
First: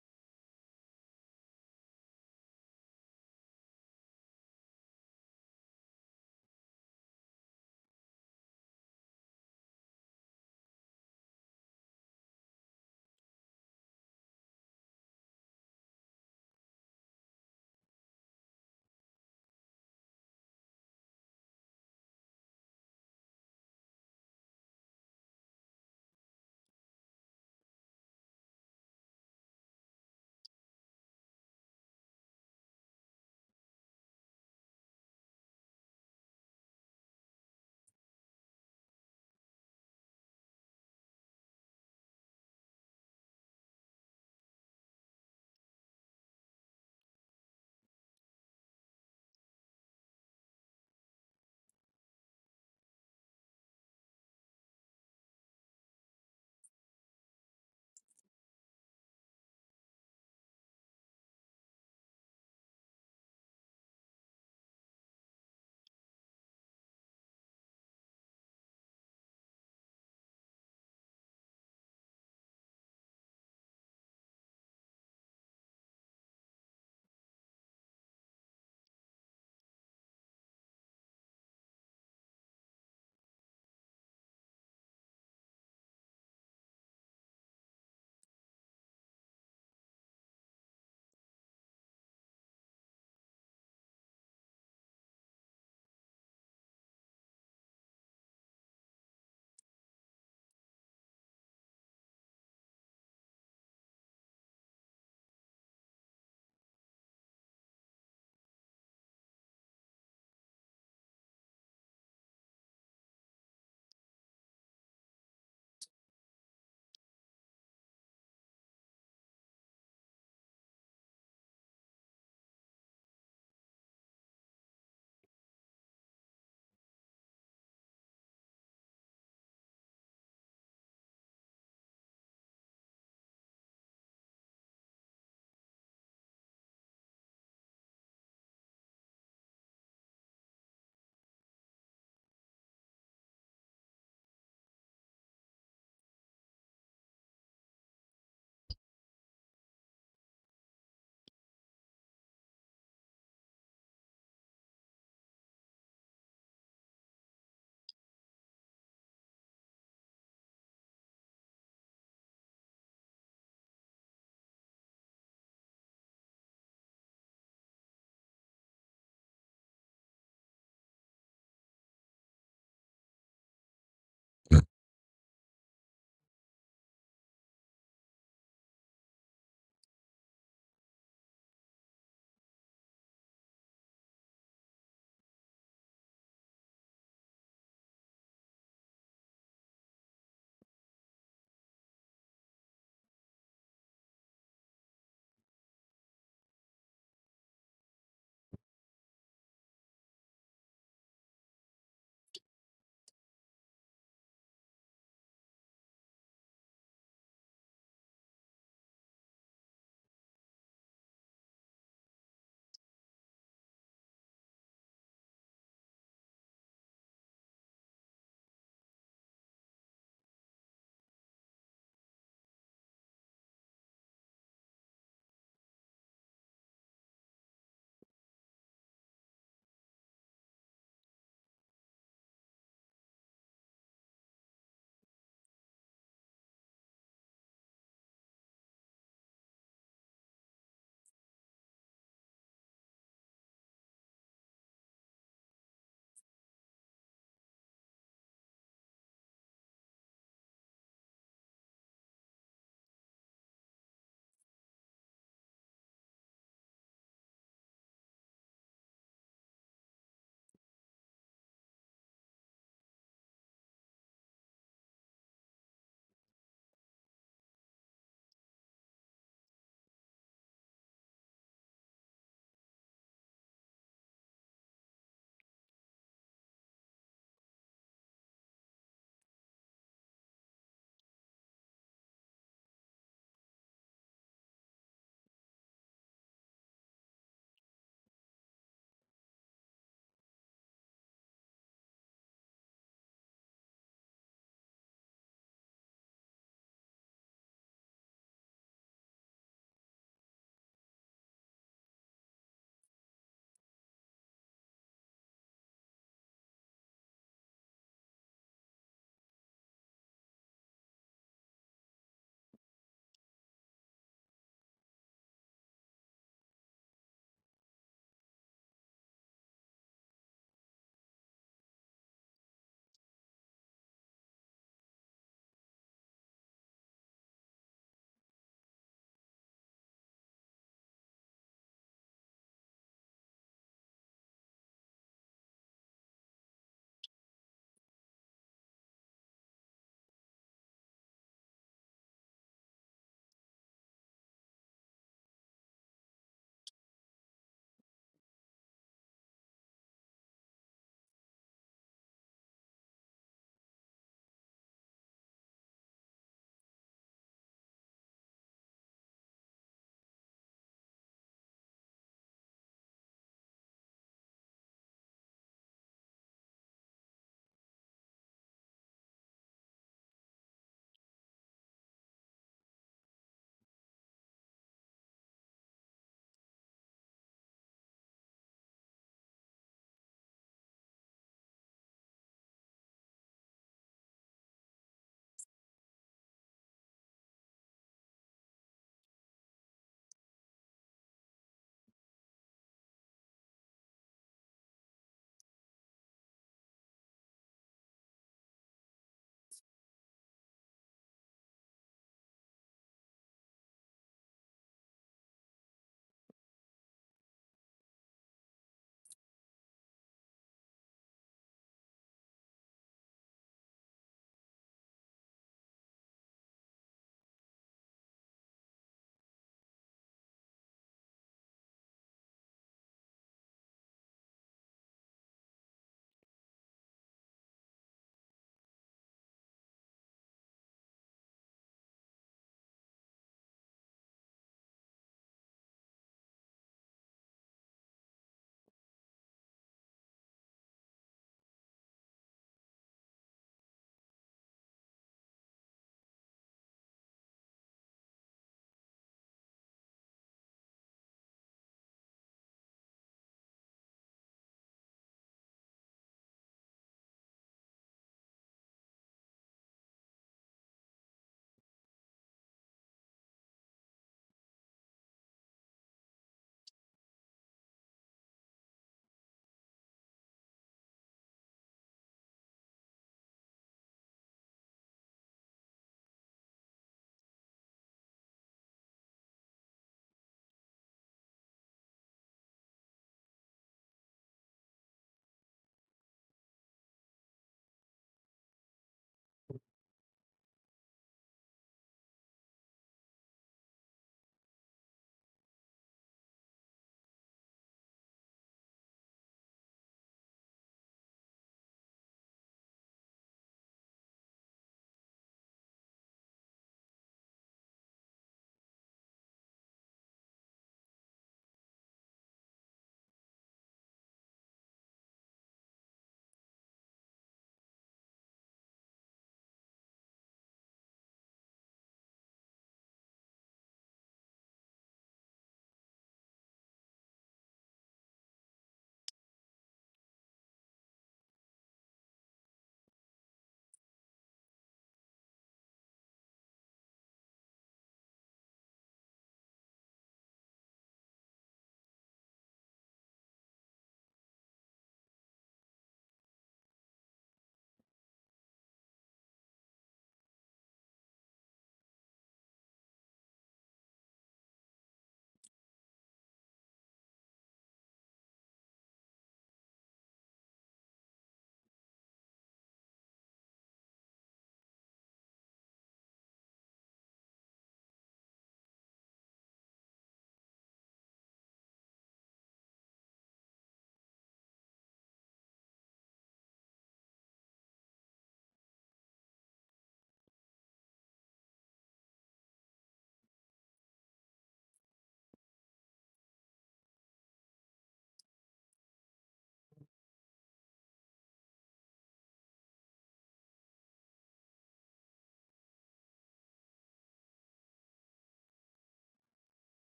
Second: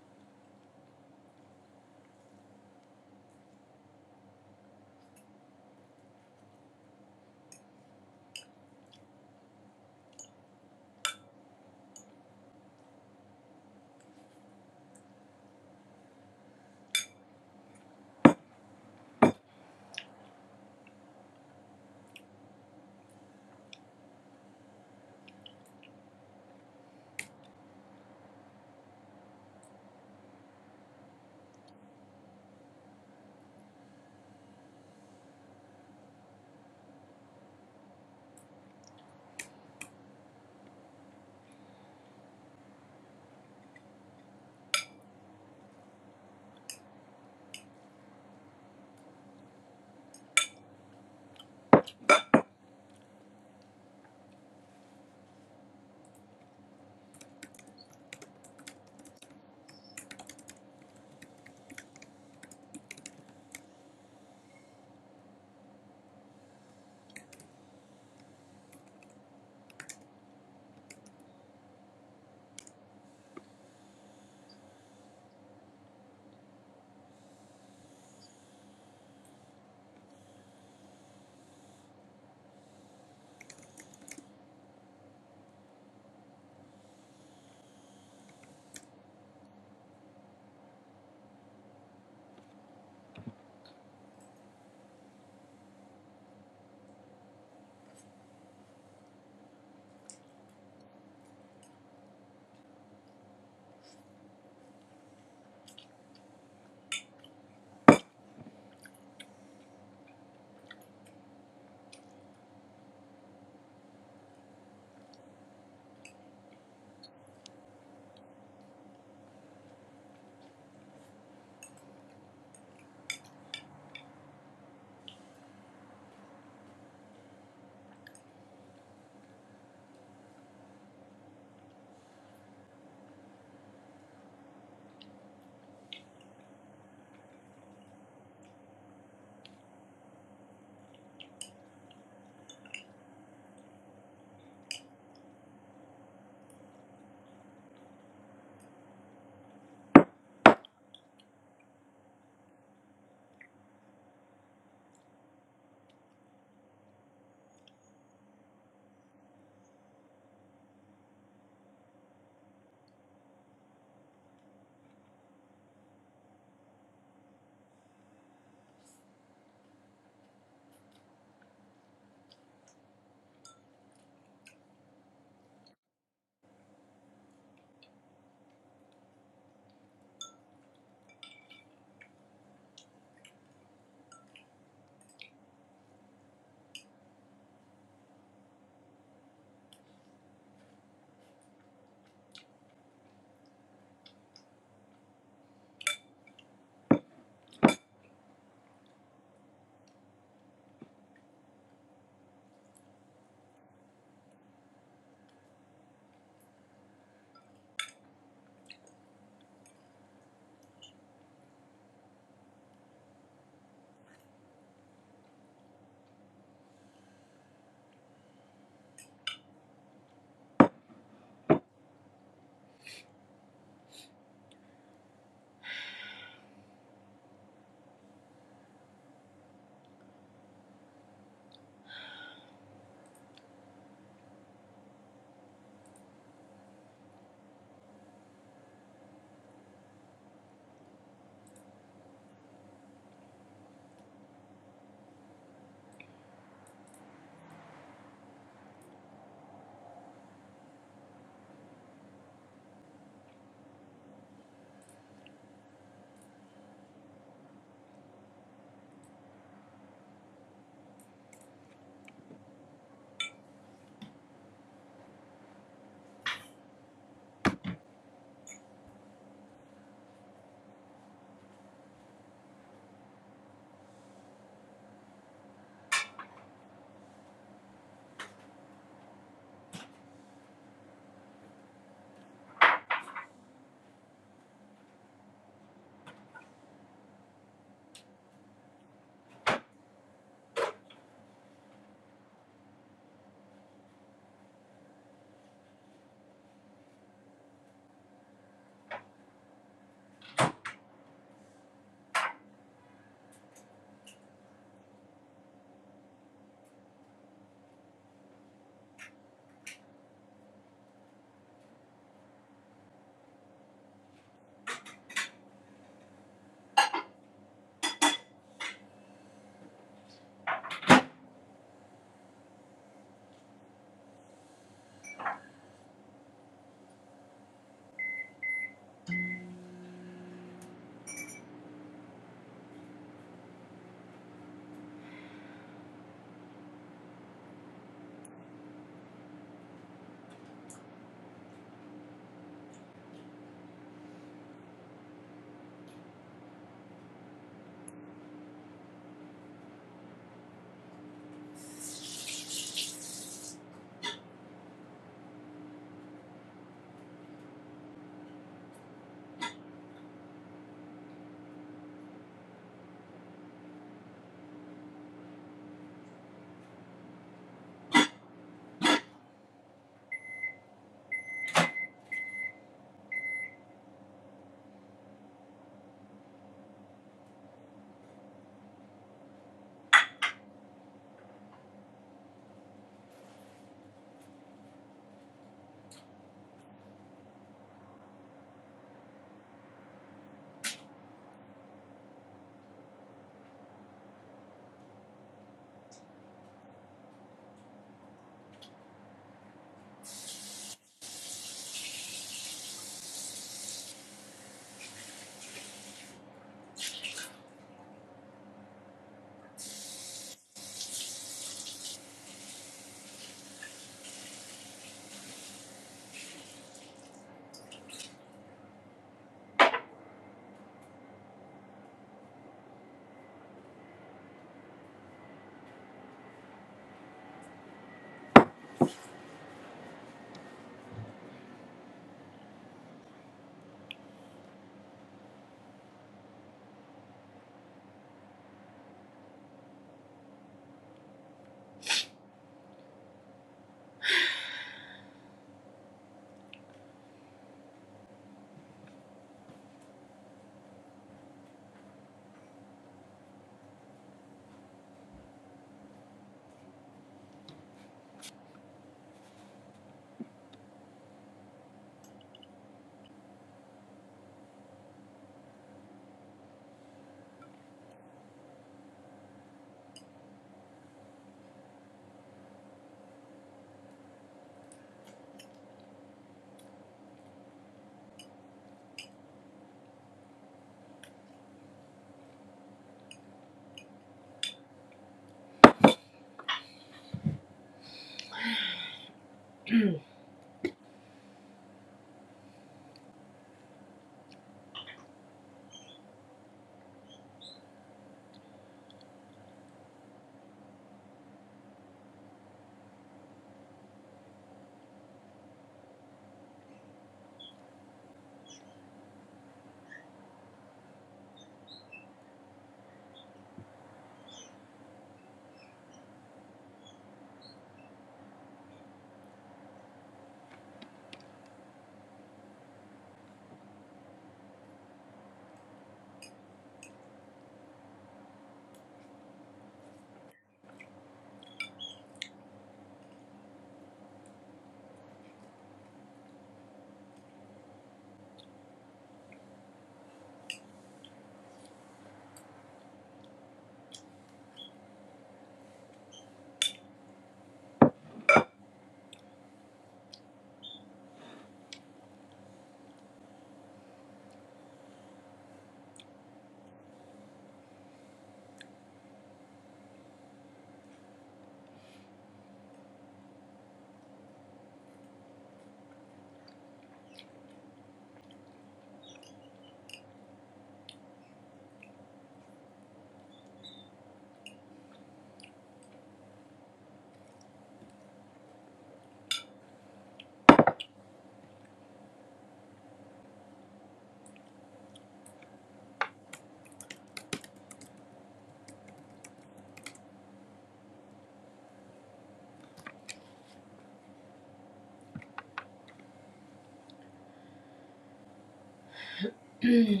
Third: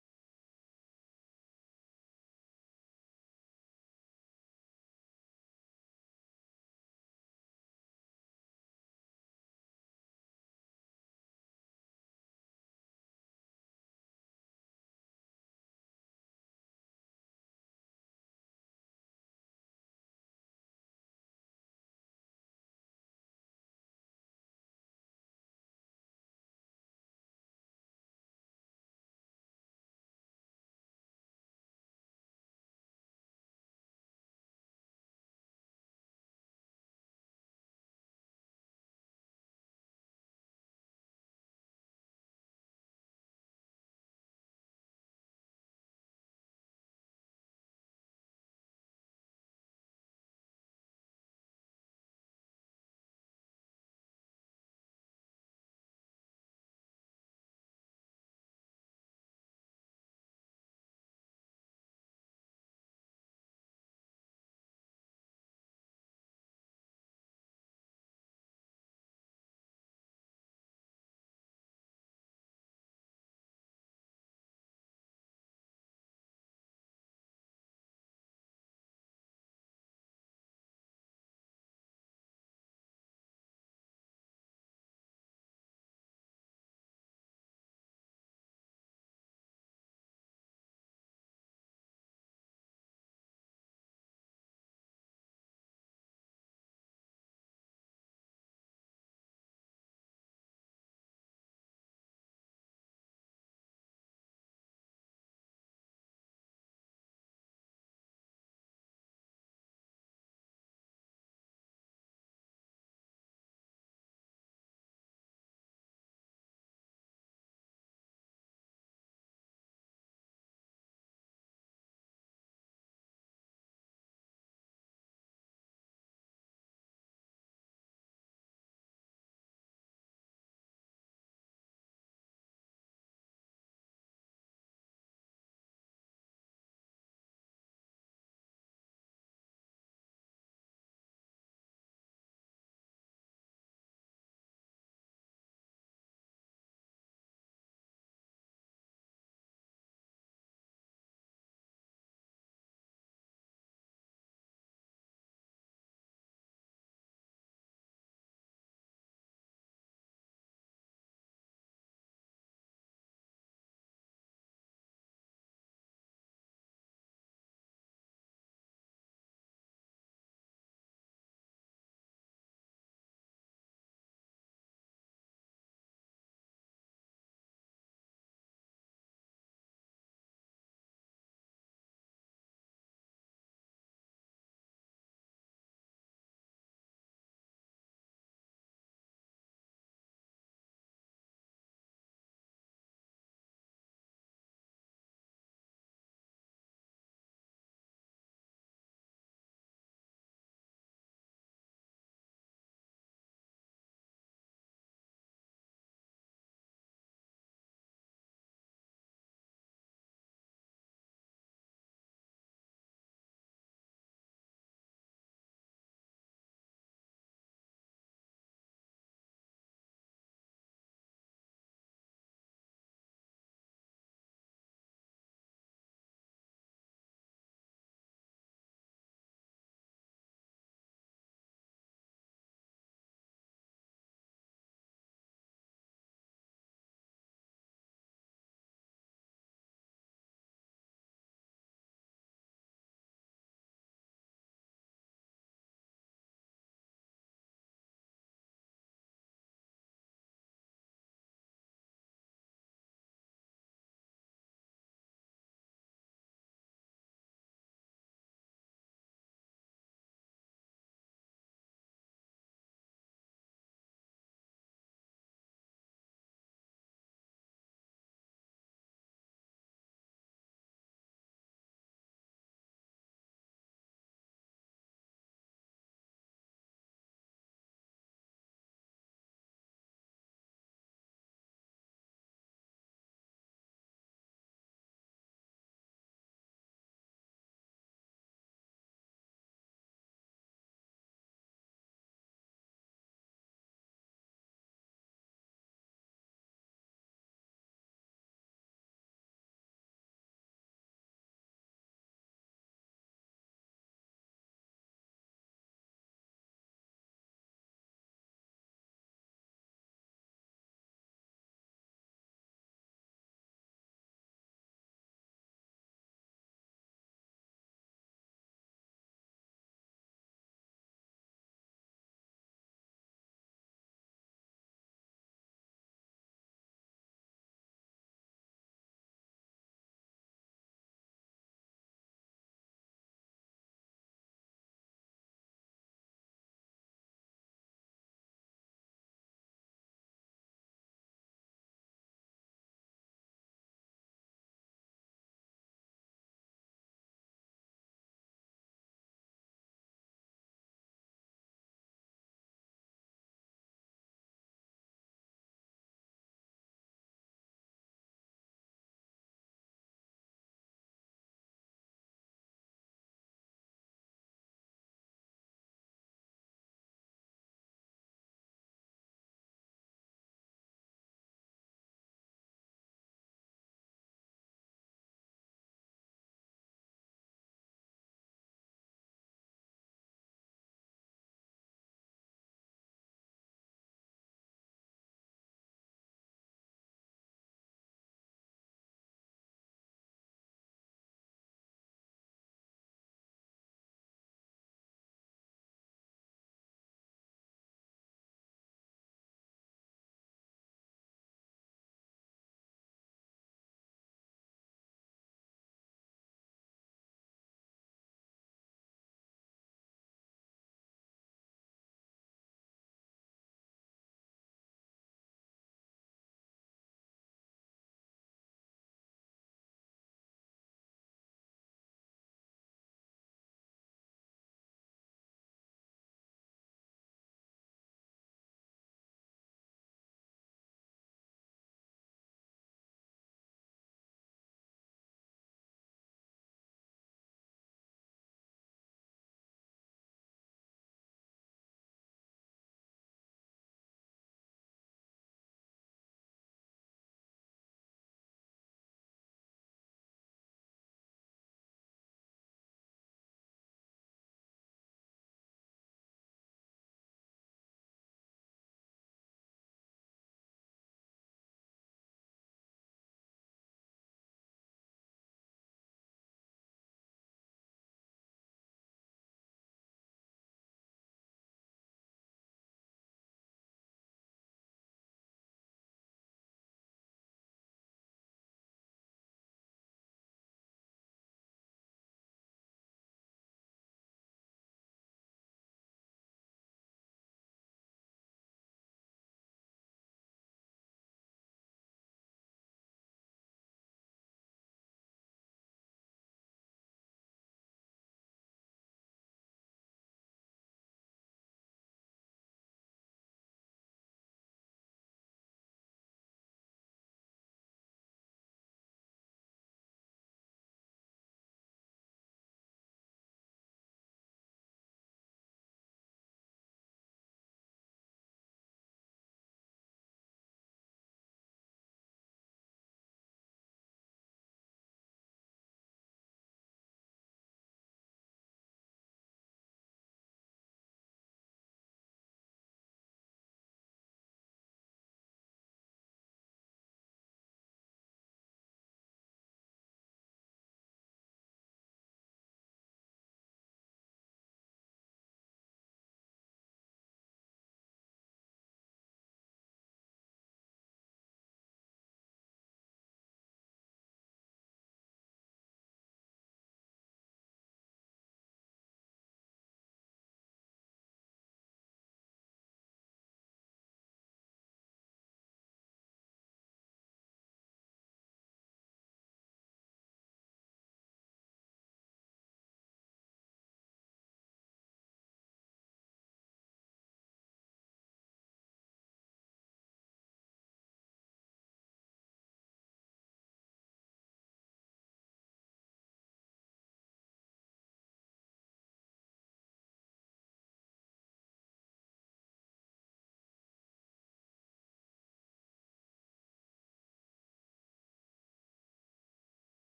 yeah.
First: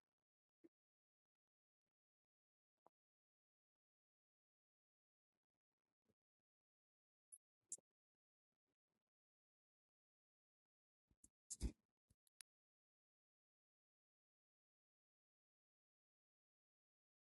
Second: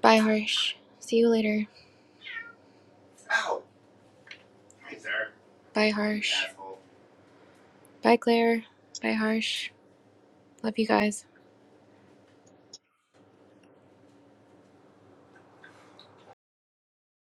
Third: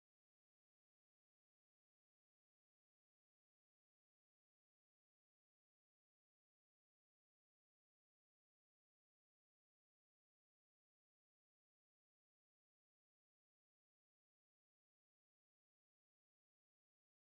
Bye, Harsh. See you later. Bye, Harsh. Bye, Claire. Bye, Harsh. Love you guys.